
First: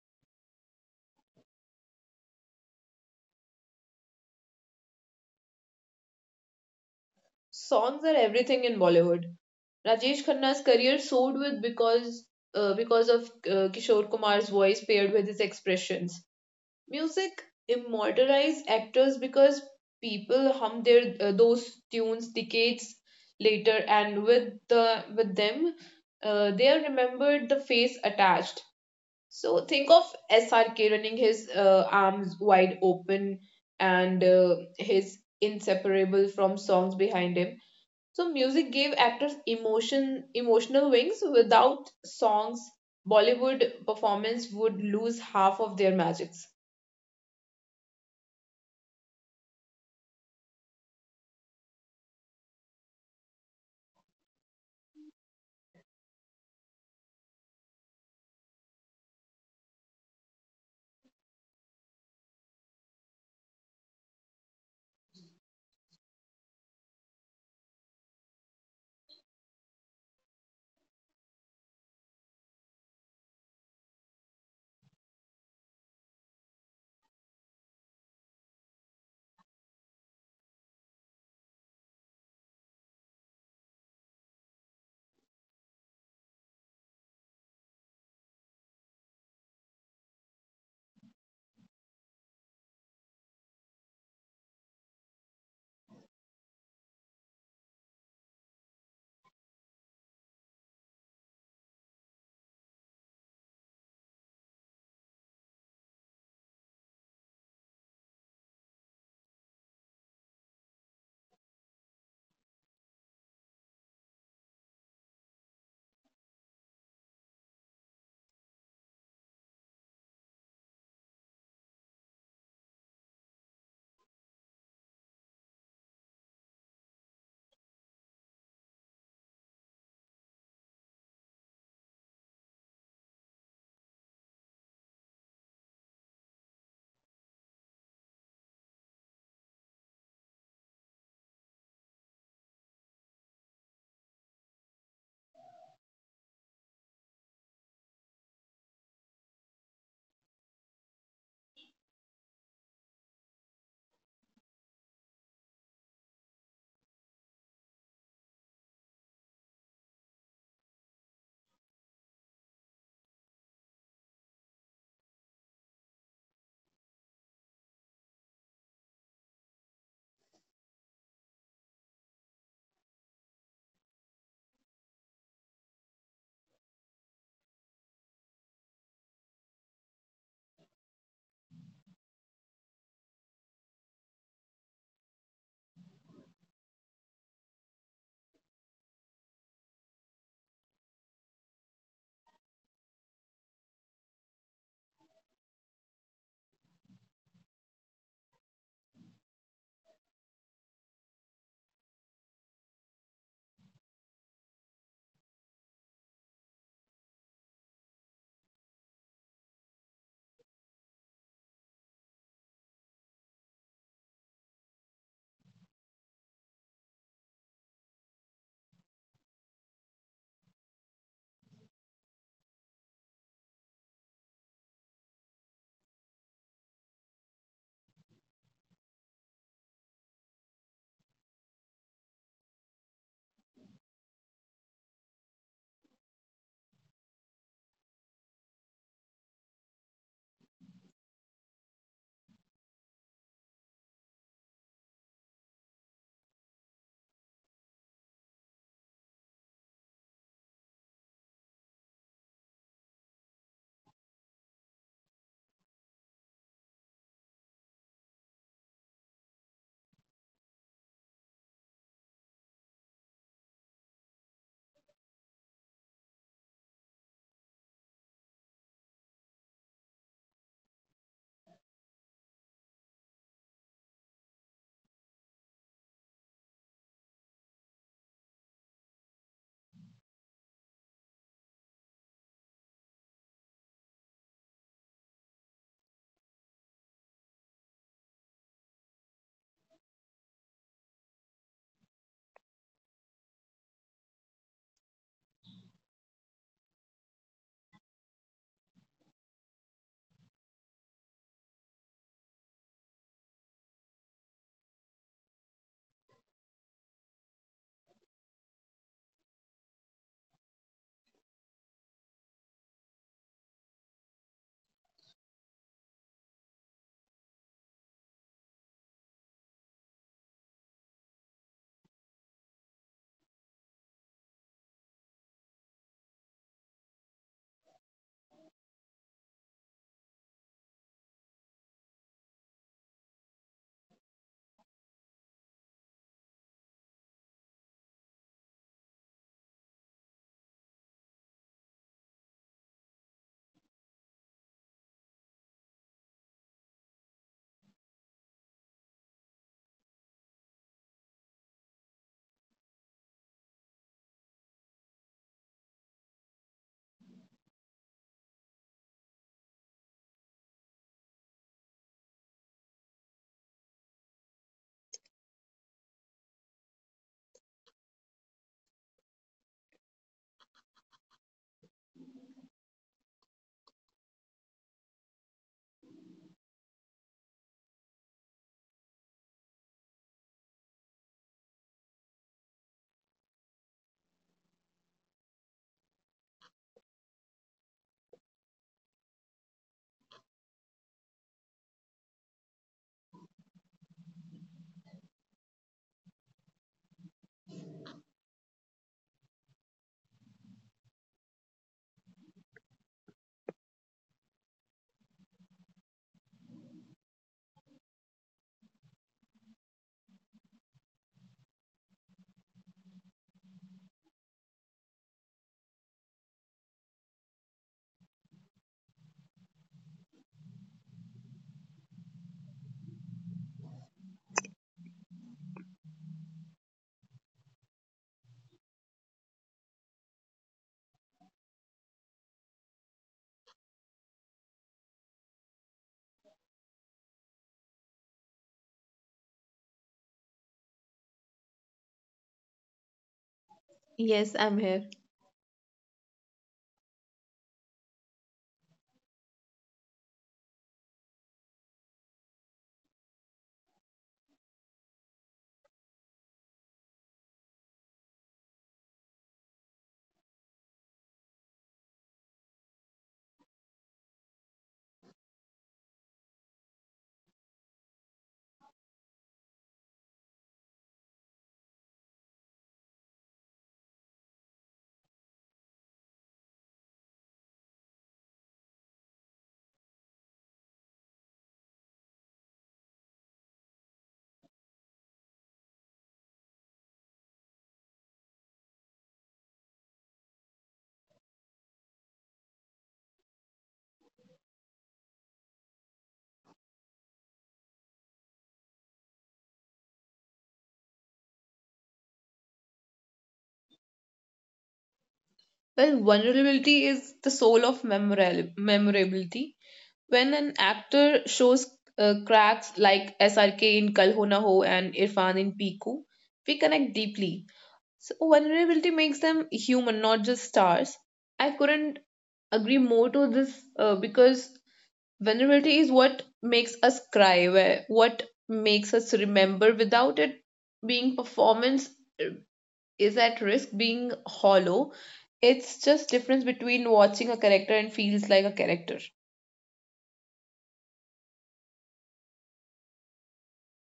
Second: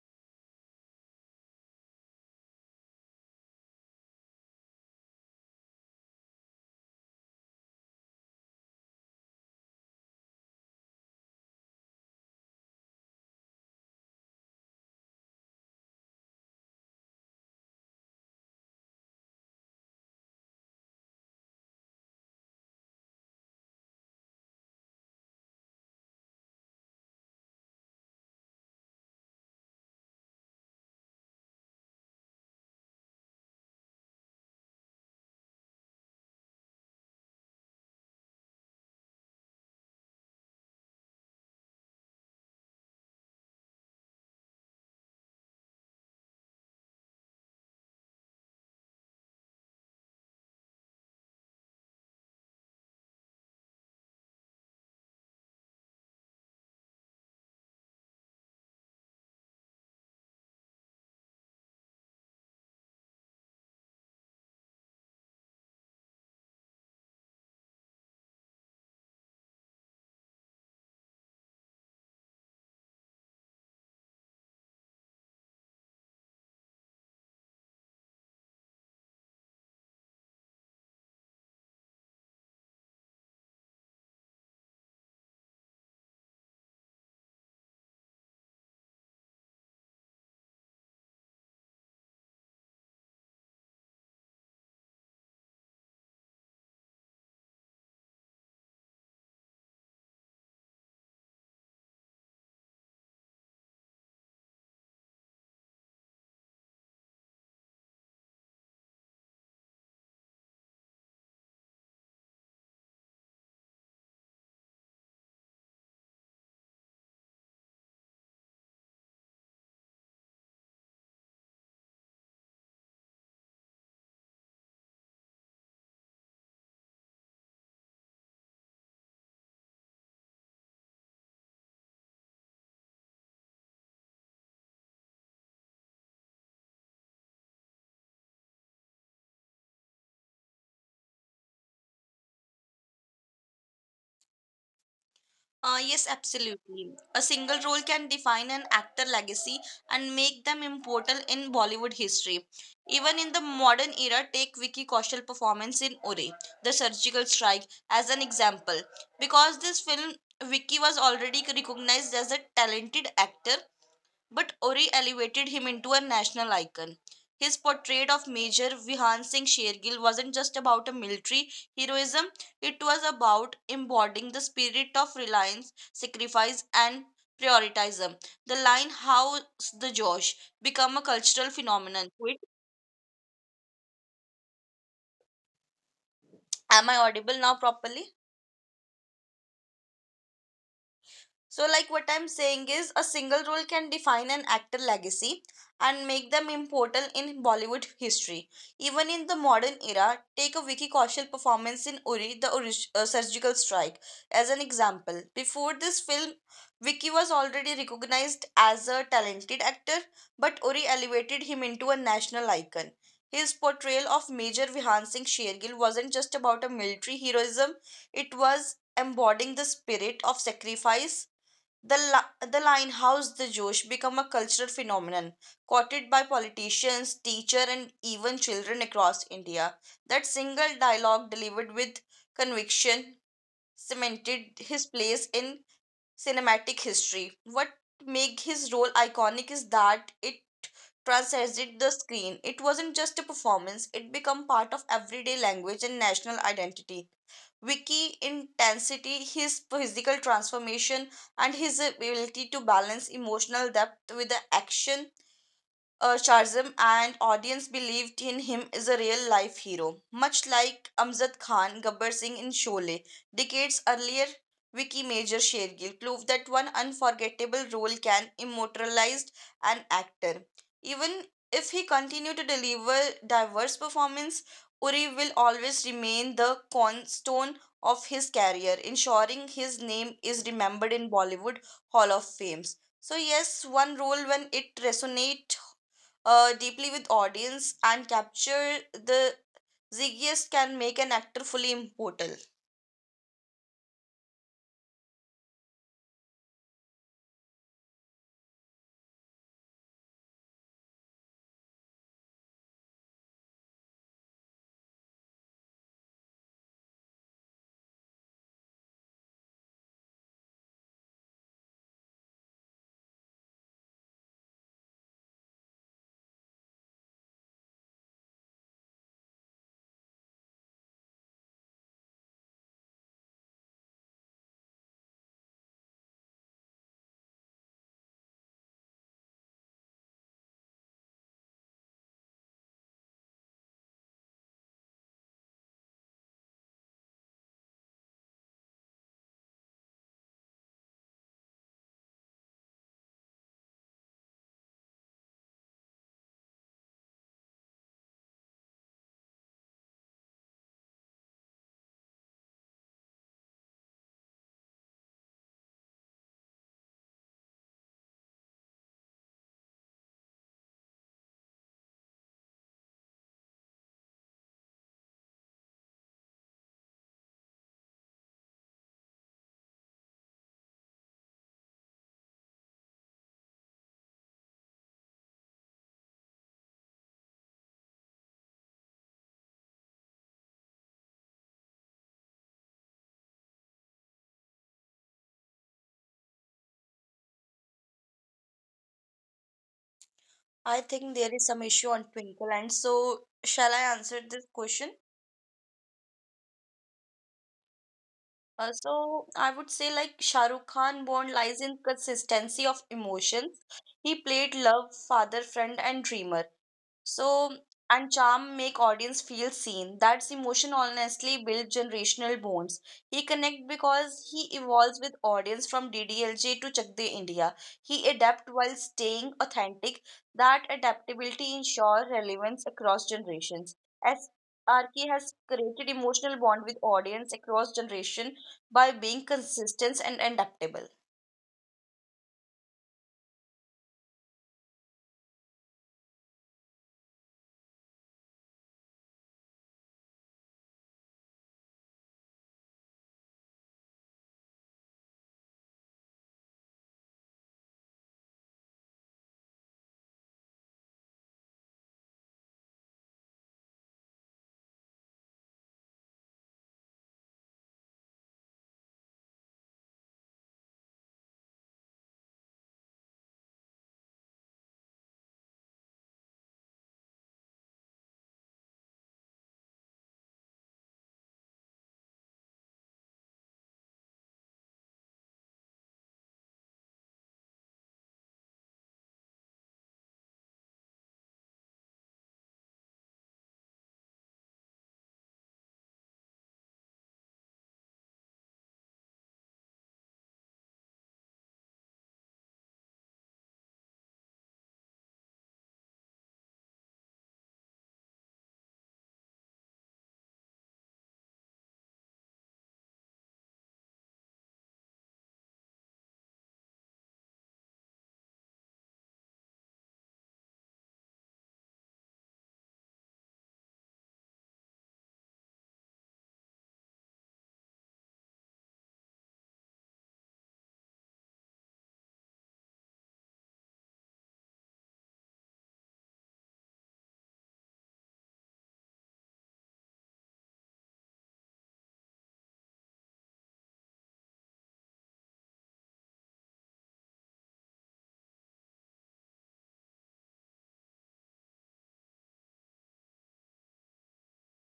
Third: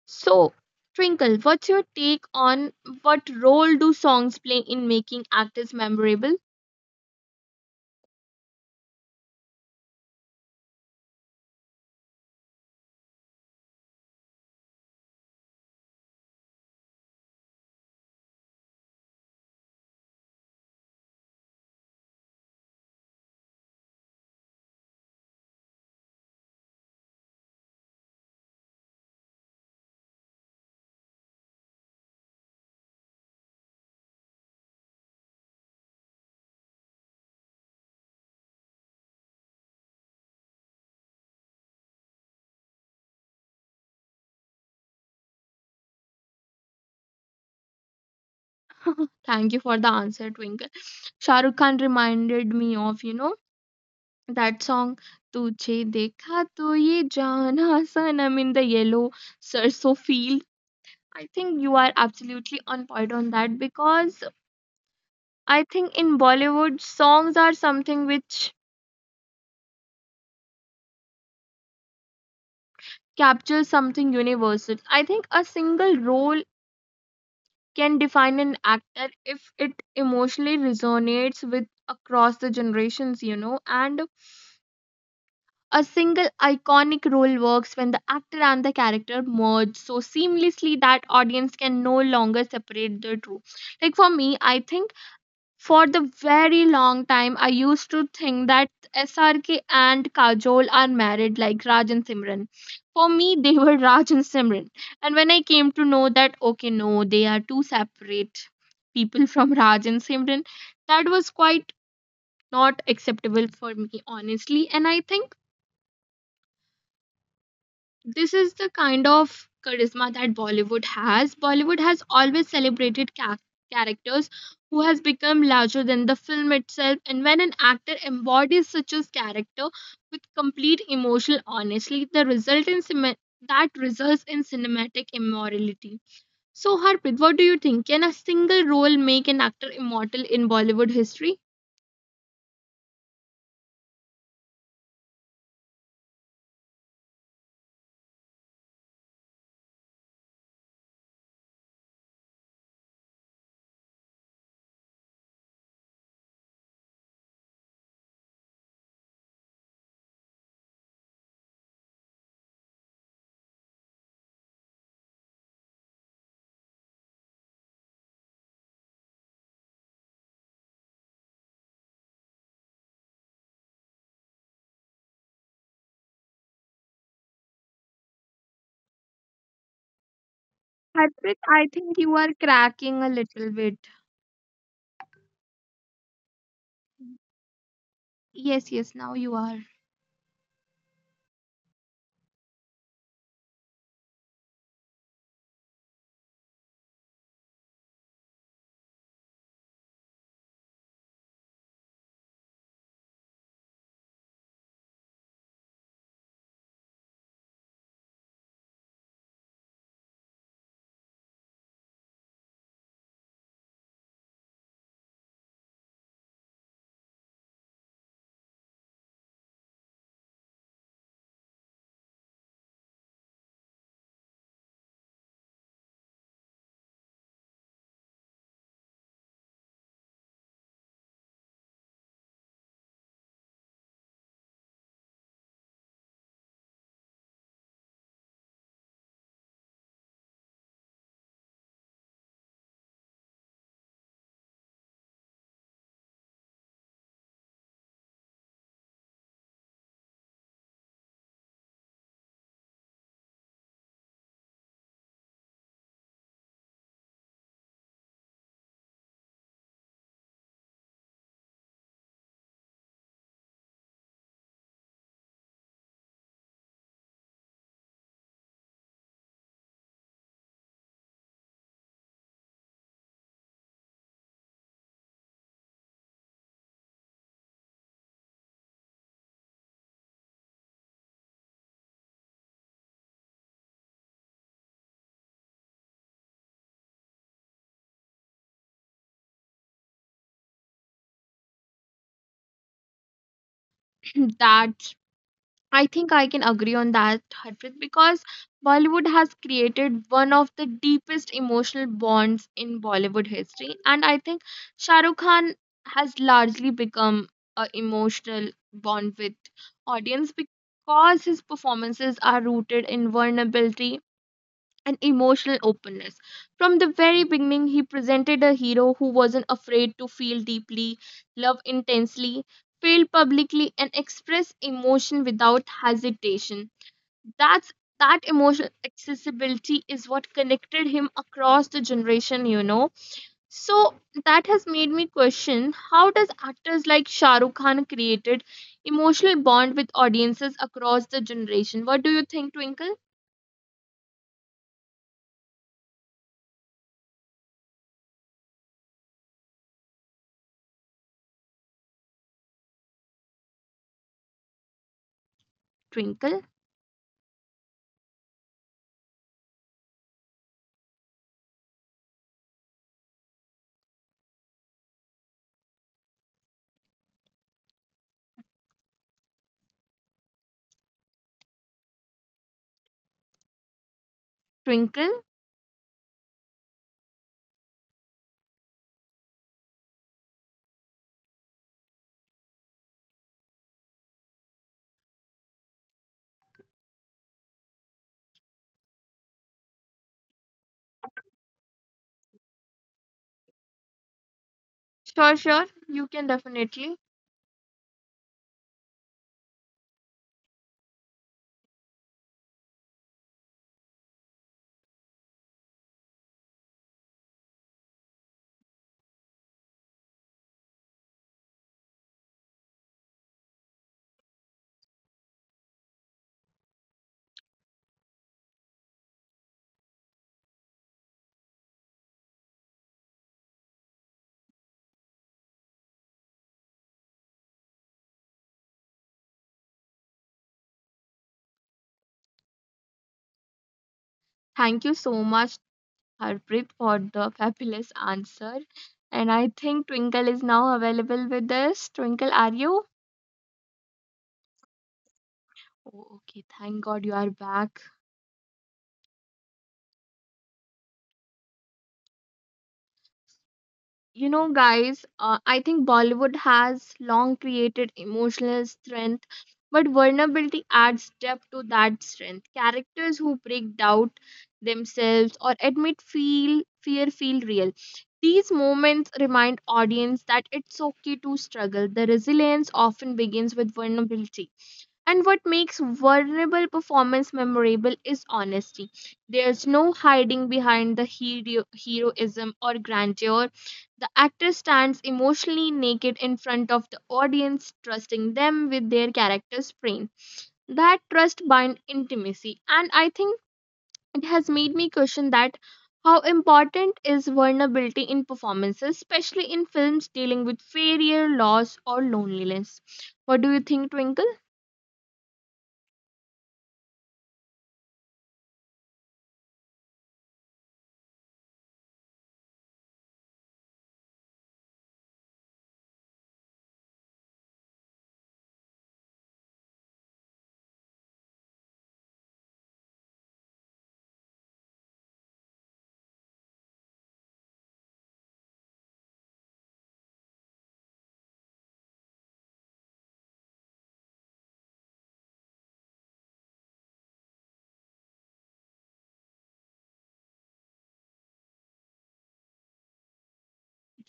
So, Twinkle, what's your take on what role do songs play in making actors memorable? Songs are everything in Bollywood. Rajesh Khanna's career soared with because of Kishore Kumar's voice paired with his expressions. Music immortalized actors because people hum their those tunes decades later, and with them, they are remembered the face attached. So think of SRK running his arms wide open and his inseparable from songs behind him. So music gave actors emotional wings. Without songs, Bollywood performance would lose half of their magics. Thank you for the answer, Twinkle. Shahrukh Khan reminded me of, you know, that song tujhe dekha to ye jana sanam in the yellow sarso field. I think you are absolutely on point on that because I think in Bollywood songs are something which captures something universal. I think a single role can define an actor if it emotionally resonates with across the generations, you know. And a single iconic role works when the actor and the character merge so seamlessly that audience can no longer separate the two. Like for me, I think for the very long time I used to think that SRK and Kajol are married like Raj and Simran. For me, they were Raj and Simran. And when I came to know that okay, no, they are two separate people from Raj and Simran, that was quite not acceptable for me honestly. And I think this is the kind of charisma that Bollywood has. Bollywood has always celebrated characters who has become larger than the film itself. And when an actor embodies such a character with complete emotional honesty, the result in cine- that results in cinematic immorality. So Harpreet, what do you think? Can a single role make an actor immortal in Bollywood history? Yes, absolutely. A single role can define an actor legacy and make them immortal in Bollywood history. Even in the modern era, take Vicky Kaushal performance in Uri, The Surgical Strike, as an example. Because this film, Vicky was already recognized as a talented actor but Ori elevated him into a national icon. His portrait of Major Vihan Singh Shergill wasn't just about a military heroism, it was about embodying the spirit of reliance, sacrifice, and prioritism. The line, How's Harpreet, the I think Josh, you are become a cracking cultural a little phenomenon. bit. Wait, am I Yes, audible yes, now now you properly? are. So, like what I'm saying is, a single role can define an actor legacy and make them immortal in Bollywood history. Even in the modern era, take a Vicky Kaushal performance in Uri, the Surgical Strike, as an example. Before this film, Vicky was already recognized as a talented actor, but Uri elevated him into a national icon. His portrayal of Major Vihan Singh Shergill wasn't just about a military heroism; it was embodying the spirit of sacrifice the, the Linehouse the Josh become a cultural phenomenon, quoted by politicians, teachers, and even children across India. That single dialogue, delivered with conviction, cemented his place in cinematic history. What made his role iconic is that it transcended the screen. It wasn't just a performance, it became part of everyday language and national identity. Wiki intensity, his physical transformation, and his ability to balance emotional depth with the action Sharzam and audience believed in him as a real life hero, much like Amjad Khan, Gabbar Singh in Sholay. Decades earlier, Vicky Major Shergill proved that one unforgettable role can immortalize an actor. Even if he continued to deliver diverse performance, Uri will always remain the cornerstone of his career, ensuring his name is remembered in Bollywood Hall of Fames. So yes, one role when it resonates deeply with audience and capture the ziggiest can make an actor fully immortal. That I think I can agree on that, Harpreet, because Bollywood has created one of the deepest emotional bonds in Bollywood history. And I think Shah Rukh Khan has largely become a emotional bond with audience because his performances are rooted in vulnerability and emotional openness. From the very beginning, he presented a hero who wasn't afraid to feel deeply, love intensely, fail publicly, and express emotion without hesitation. That's that emotional accessibility is what connected him across the generation, you know. So that has made me question how does actors like Shah Rukh Khan created emotional bond with audiences across the generation? What do you think, Twinkle? Twinkle? Twinkle? I think there is some issue on Twinkle and so shall I answer this question. Sure, sure. You can definitely. So I would say like Shah Rukh Khan born lies in consistency of emotions. He played love, father, friend, and dreamer. So and charm make audience feel seen. That's emotion honestly build generational bonds. He connect because he evolves with audience from DDLJ to Chak De India. He adapt while staying authentic. That adaptability ensures relevance across generations. As RK has created emotional bond with audience across generation by being consistent and adaptable Thank you so much, Harpreet, for the fabulous answer. And I think Twinkle is now available with us. Twinkle, are you? Yes, I'm here. Oh, okay, thank God you are back. You know guys, I think Bollywood has long created emotional strength, but vulnerability adds depth to that strength. Characters who break doubt themselves or admit feel fear feel real. These moments remind audience that it's okay to struggle. The resilience often begins with vulnerability, and what makes vulnerable performance memorable is honesty. There's no hiding behind the heroism or grandeur. The actor stands emotionally naked in front of the audience, trusting them with their character's brain. That trust binds intimacy, and I think it has made me question that how important is vulnerability in performances, especially in films dealing with failure, loss, or loneliness. What do you think, Twinkle? Well, vulnerability is the soul of memorability. When an actor shows cracks like SRK in Kal Ho Na Ho and Irfan in Piku, we connect deeply. So vulnerability makes them human, not just stars. I couldn't agree more to this because vulnerability is what makes us cry, where what makes us remember. Without it, being performance is at risk, being hollow. It's just difference between watching a character and feels like a character.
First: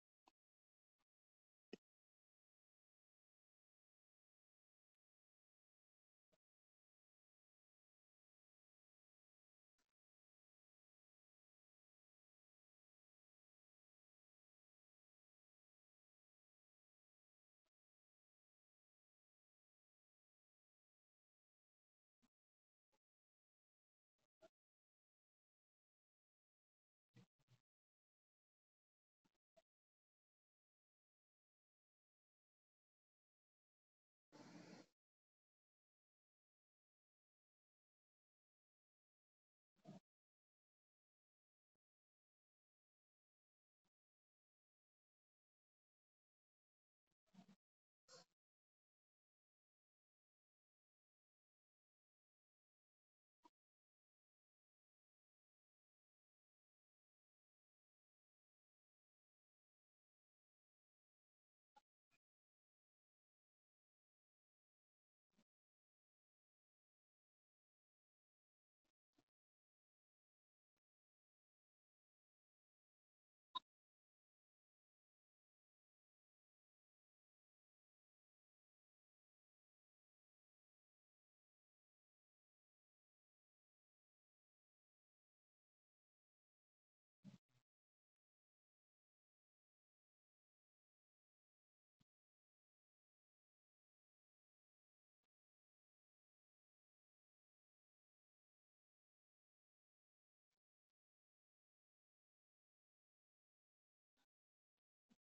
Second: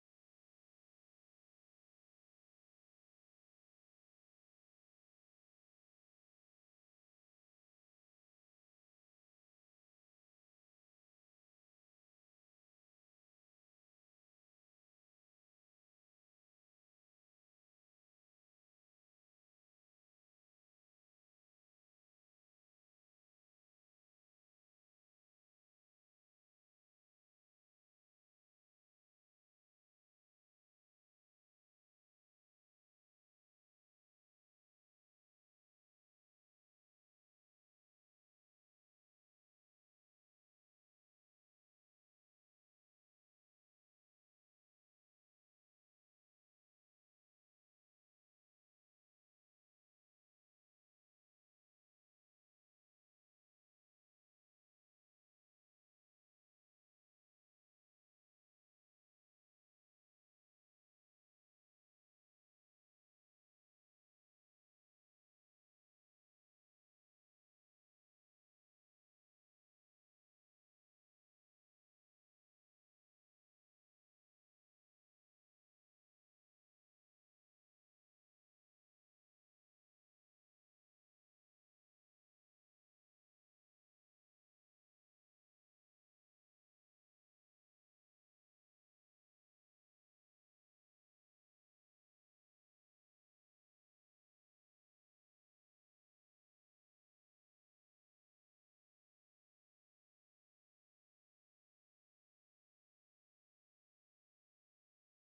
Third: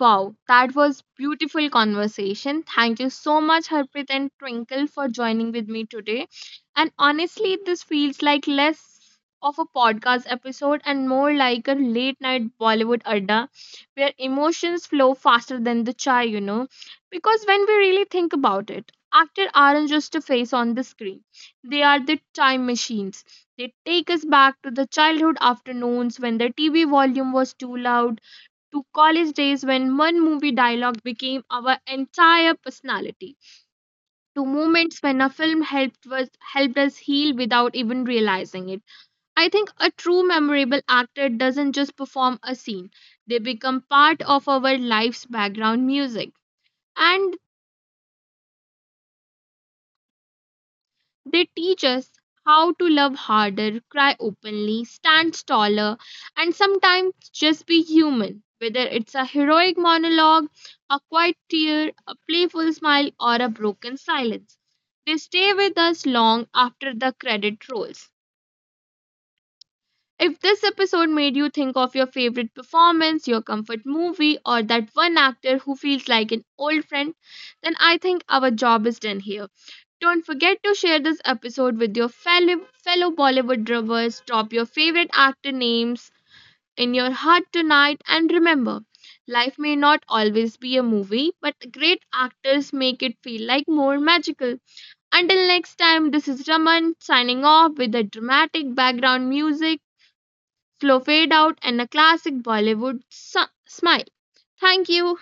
Wow, that was beautiful conversation. Thank you so much, Harpreet and Twinkle, for joining with me today. And honestly, this feels like less of a podcast episode and more like a late night Bollywood adda where emotions flow faster than the chai, you know. Because when we really think about it, actors aren't just a face on the screen. They are the time machines. They take us back to the childhood afternoons when the TV volume was too loud, to college days when one movie dialogue became our entire personality, to moments when a film helped us heal without even realizing it. I think a true memorable actor doesn't just perform a scene, they become part of our life's background music. And they teach us how to love harder, cry openly, stand taller, and sometimes just be human. Whether it's a heroic monologue, a quiet tear, a playful smile, or a broken silence, they stay with us long after the credit rolls. If this episode made you think of your favorite performance, your comfort movie, or that one actor who feels like an old friend, then I think our job is done here. Don't forget to share this episode with your fellow Bollywood lovers. Drop your favorite actor names in your heart tonight. And remember, life may not always be a movie, but great actors make it feel like more magical. Until next time, this is Raman signing off with a dramatic background music, slow fade out, and a classic Bollywood smile. Thank you.